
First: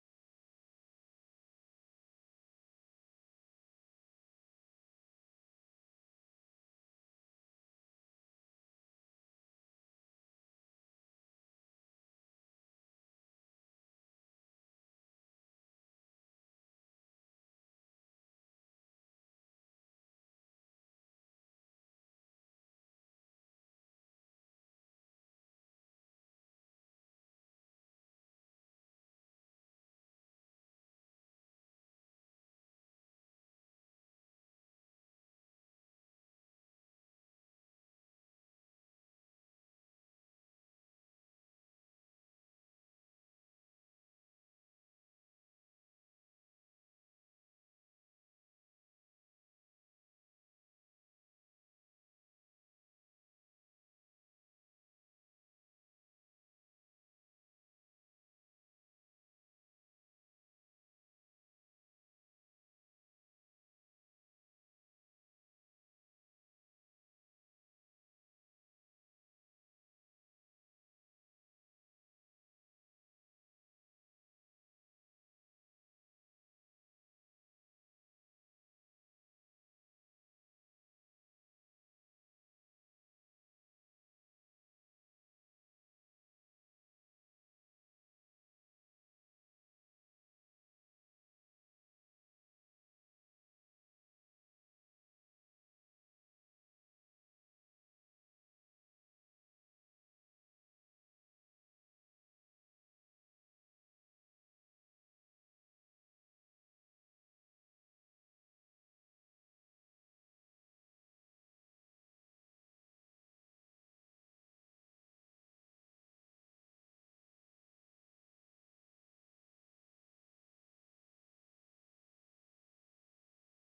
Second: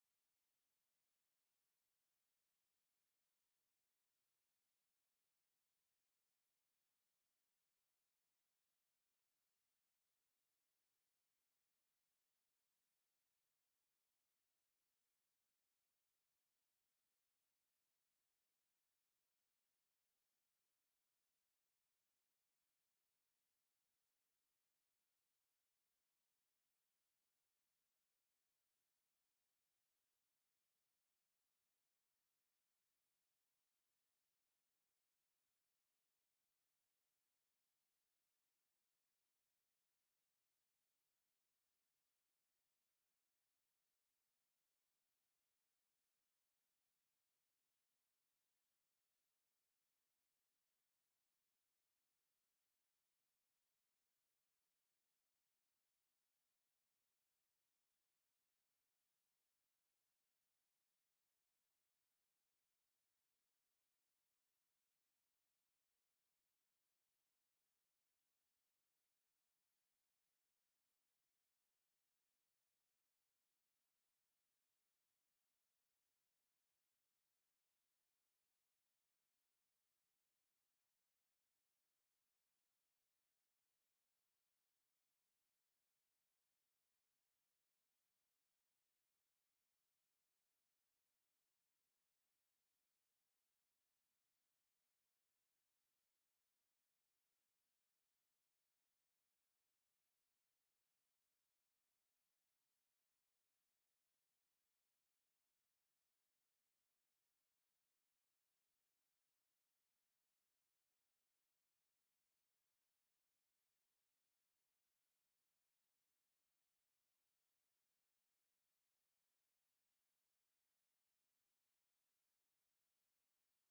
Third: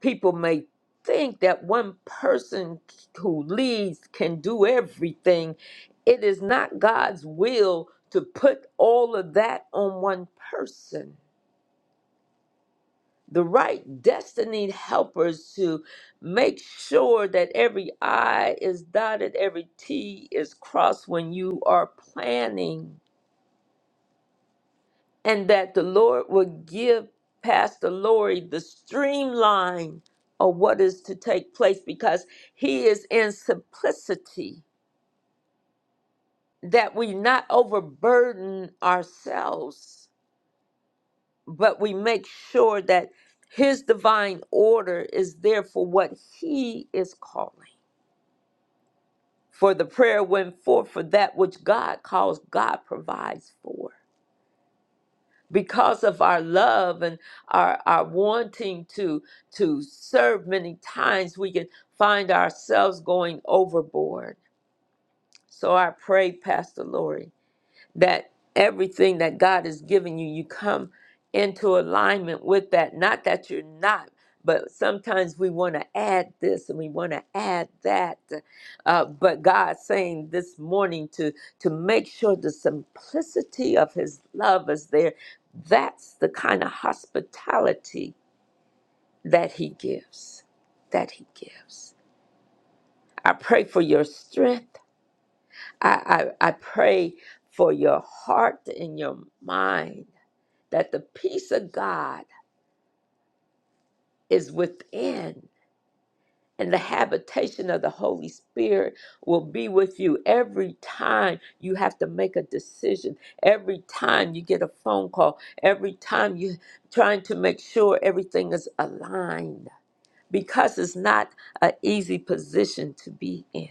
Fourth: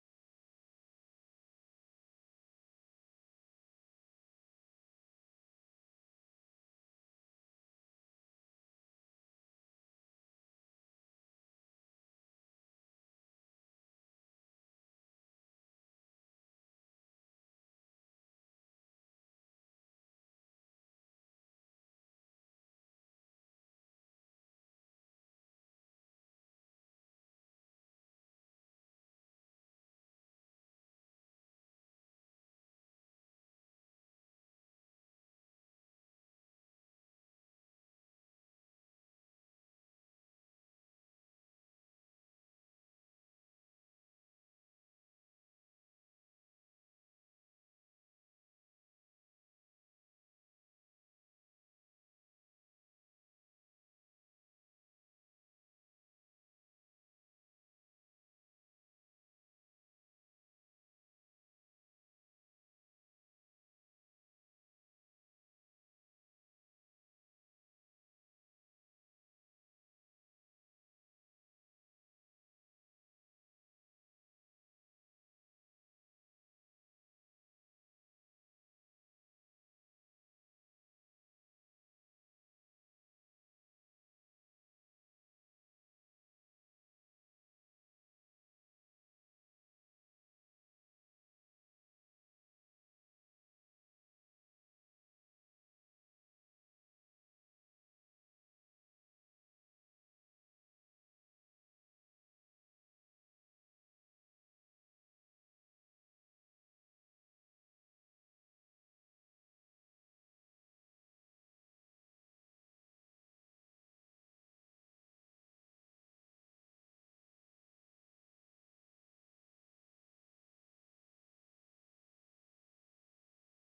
D: people may think that one person who leads can do everything, it is not God's will to put all of that on one person. the right destiny helpers to make sure that every I is dotted, every T is crossed when you are planning, and that the Lord will give Pastor Lori the streamline of what is to take place because he is in simplicity, that we not overburden ourselves, but we make sure that his divine order is there for what he is calling. For the prayer went forth for that which God calls, God provides for. Because of our love and our, our wanting to to serve many times, we can find ourselves going overboard. So I pray, Pastor Lori, that everything that God has given you, you come into alignment with that. Not that you're not, but sometimes we want to add this and we want to add that. Uh, but God's saying this morning to to make sure the simplicity of His love is there. That's the kind of hospitality that He gives. That He gives. I pray for your strength. I, I, I pray for your heart and your mind that the peace of God is within, and the habitation of the Holy Spirit will be with you every time you have to make a decision, every time you get a phone call, every time you're trying to make sure everything is aligned, because it's not an easy position to be in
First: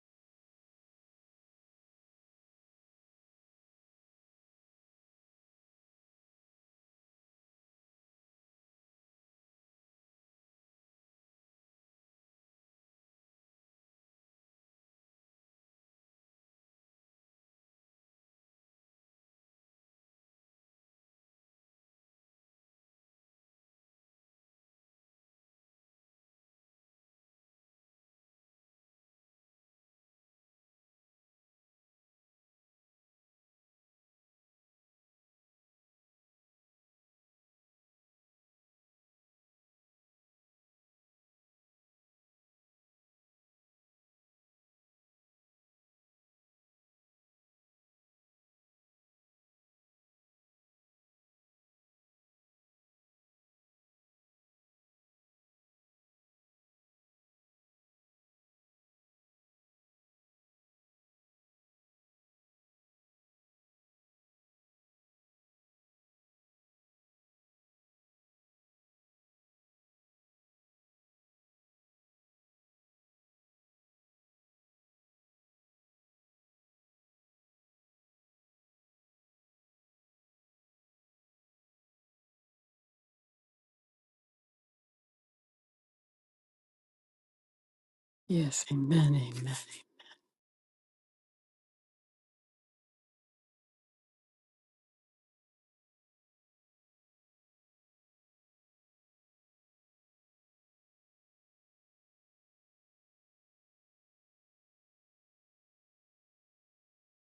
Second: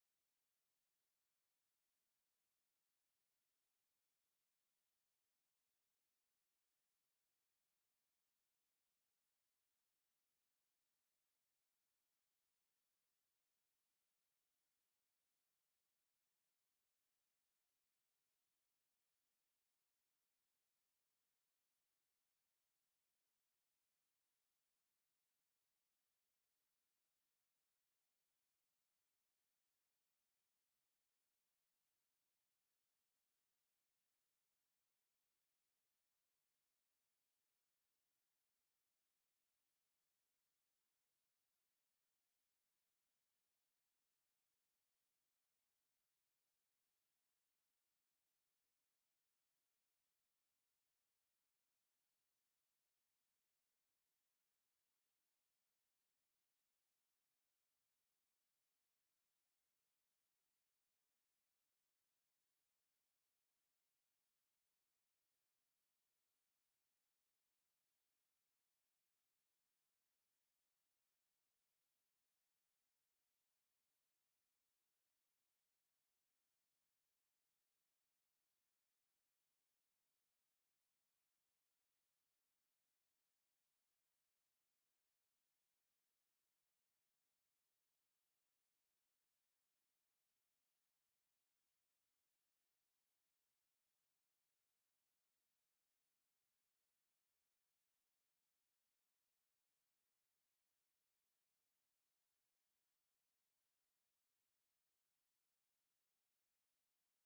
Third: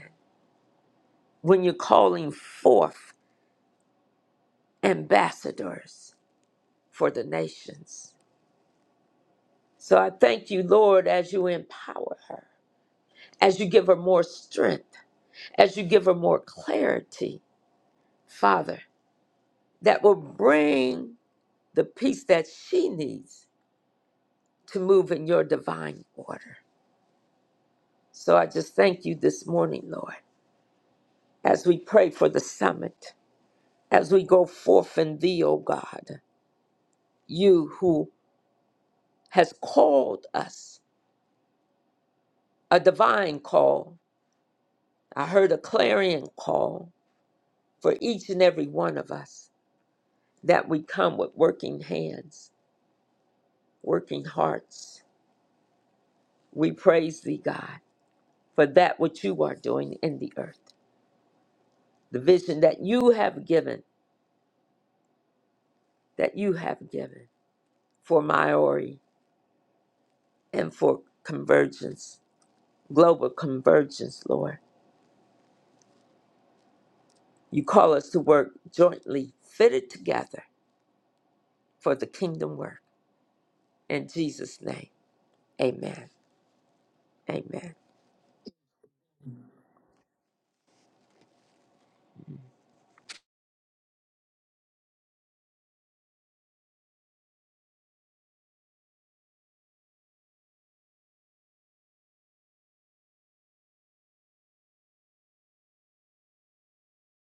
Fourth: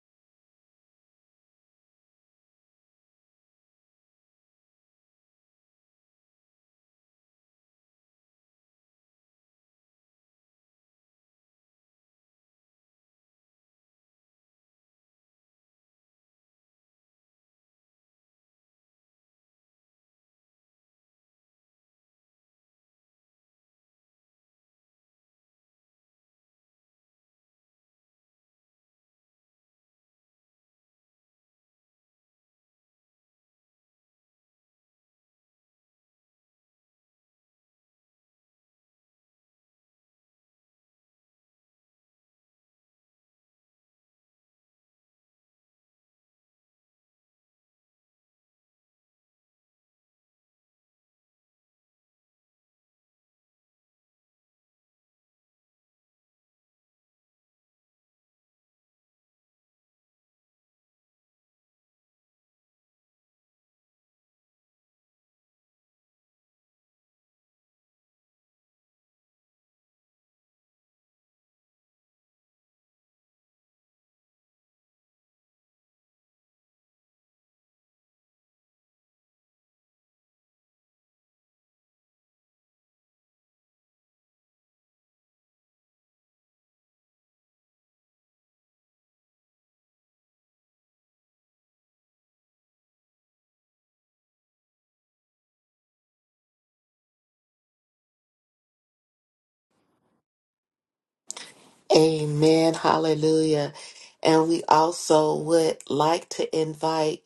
D: when you're calling forth ambassadors for the nations. So I thank you, Lord, as you empower her as you give her more strength, as you give her more clarity, Father, that will bring the peace that she needs to move in your divine order. So I just thank you this morning, Lord, as we pray for the summit, as we go forth in thee, O God, you who has called us a divine call. I heard a clarion call for each and every one of us that we come with working hands, working hearts We praise thee, God, for that which you are doing in the earth, the vision that you have given, that you have given for Maori and for convergence, global convergence, Lord. You call us to work jointly, fitted together for the kingdom work. In Jesus' name, amen. Amen.
C: Yes, amen, amen.
A: Amen. Hallelujah. And we also would like to invite.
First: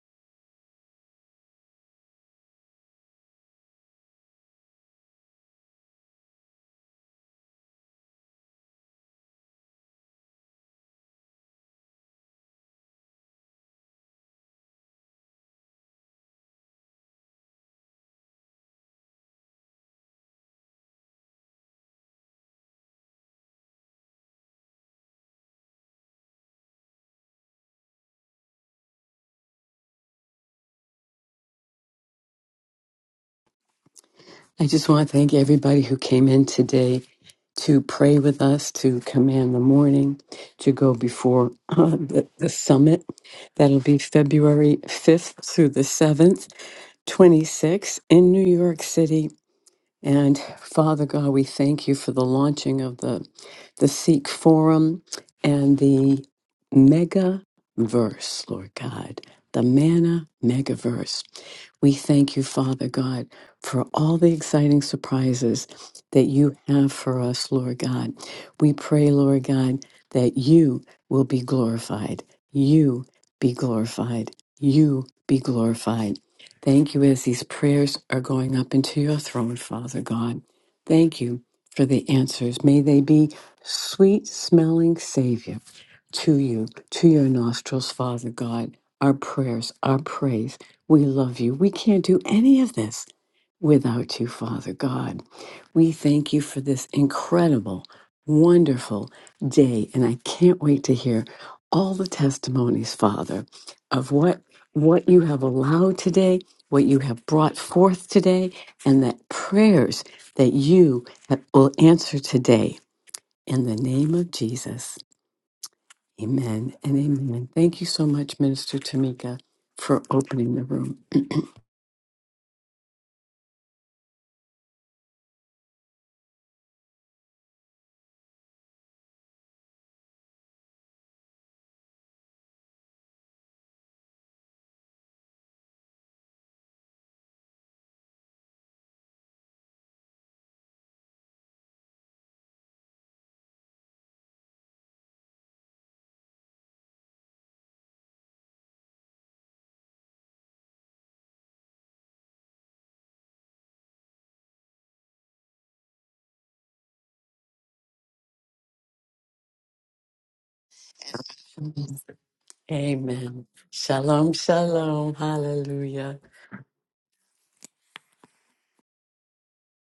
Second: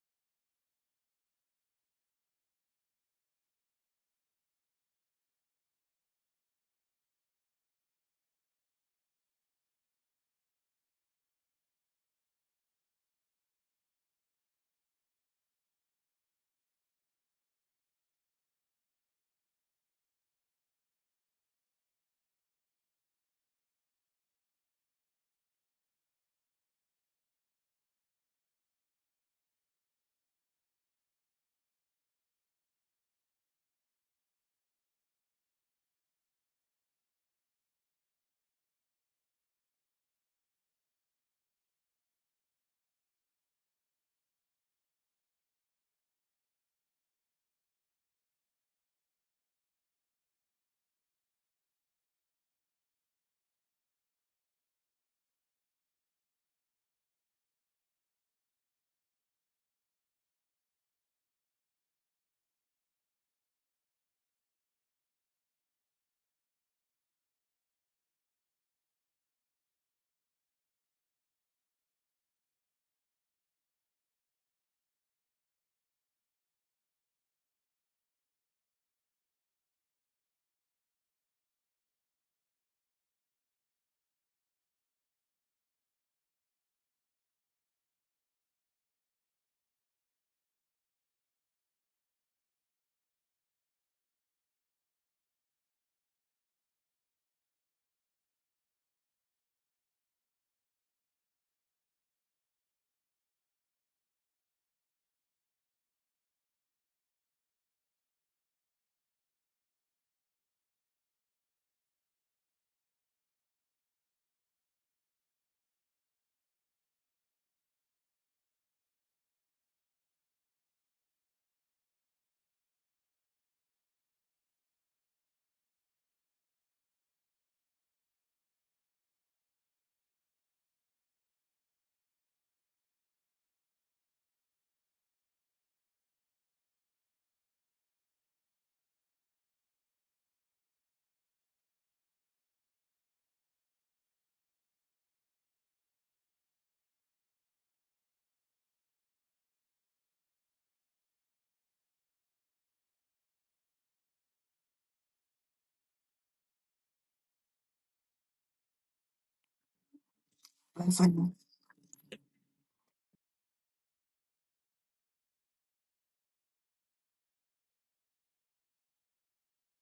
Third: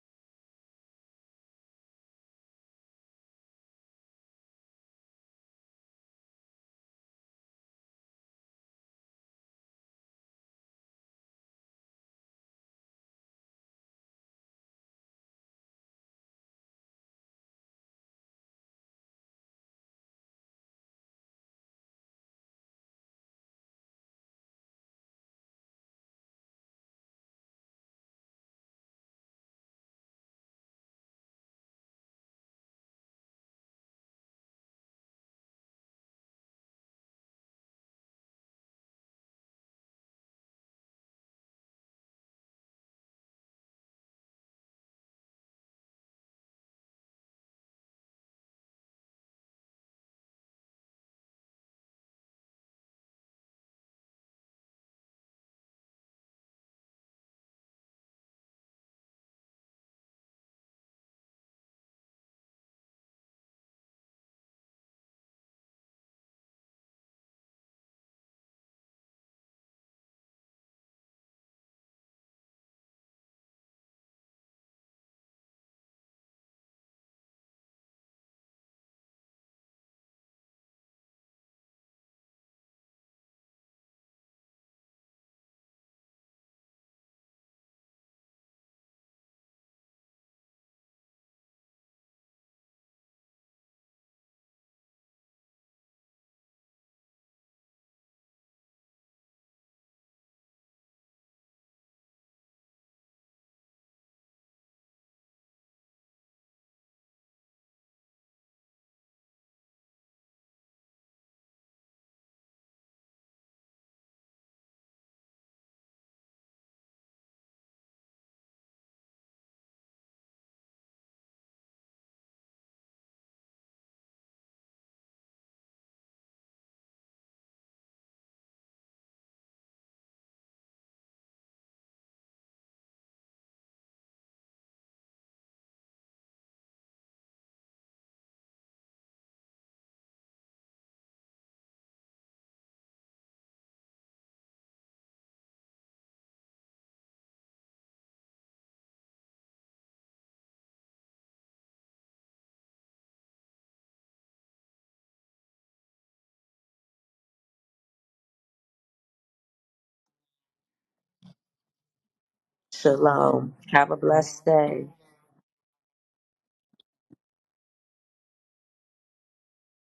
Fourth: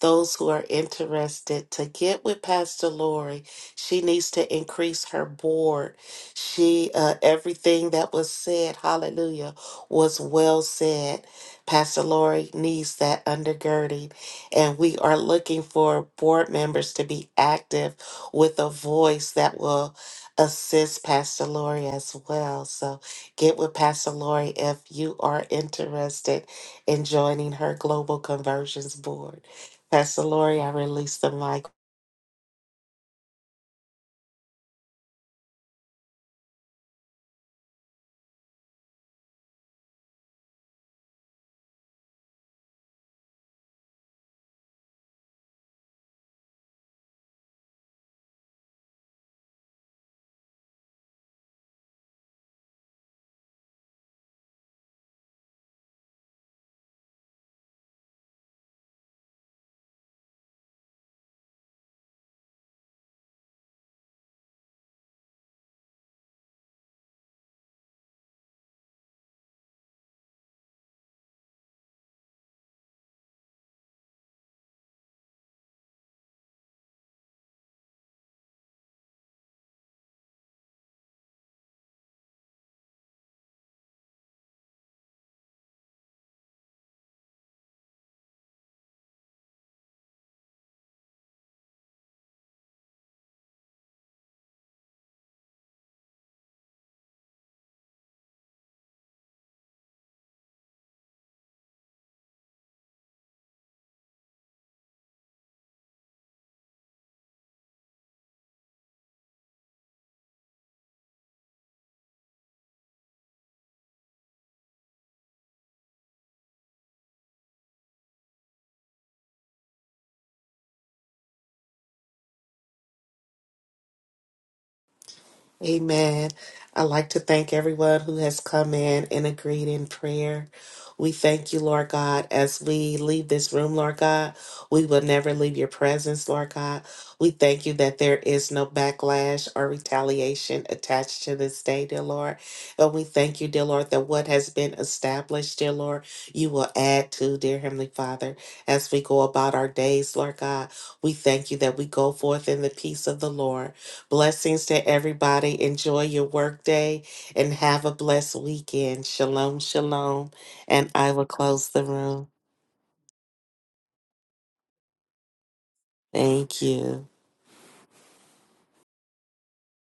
A: those who are interested to get with Pastor Lori. She needs to increase her board. She uh, everything that was said, hallelujah, was well said. Pastor Lori needs that undergirding, and we are looking for board members to be active with a voice that will assist Pastor Lori as well. So get with Pastor Lori if you are interested in joining her Global Conversions Board. Pastor Lori, I release the mic.
C: I just want to thank everybody who came in today to pray with us, to command the morning, to go before uh, the, the summit. That'll be February 5th through the 7th, 26 in New York City. And Father God, we thank you for the launching of the, the Sikh Forum and the mega verse, Lord God, the manna mega verse. We thank you, Father God, for all the exciting surprises that you have for us, Lord God. We pray, Lord God, that you will be glorified. You be glorified. You be glorified. Thank you as these prayers are going up into your throne, Father God. Thank you for the answers. May they be sweet smelling Savior to you, to your nostrils, Father God, our prayers, our praise. We love you. We can't do any of this without you, Father God. We thank you for this incredible, wonderful day. And I can't wait to hear all the testimonies, Father, of what, what you have allowed today, what you have brought forth today, and that prayers that you have, will answer today. In the name of Jesus. Amen and amen. Thank you so much, Minister Tamika, for opening the room.
A: Amen. I'd like to thank everyone who has come in and agreed in prayer. We thank you, Lord God, as we leave this room, Lord God. We will never leave your presence, Lord God. We thank you that there is no backlash or retaliation attached to this day, dear Lord. And we thank you, dear Lord, that what has been established, dear Lord, you will add to, dear Heavenly Father, as we go about our days, Lord God. We thank you that we go forth in the peace of the Lord. Blessings to everybody. Enjoy your workday and have a blessed weekend. Shalom, shalom. And I will close the room.
C: Amen.
D: Shalom. Have a
C: Shalom,
D: blessed day.
C: shalom. Hallelujah.
A: Thank you.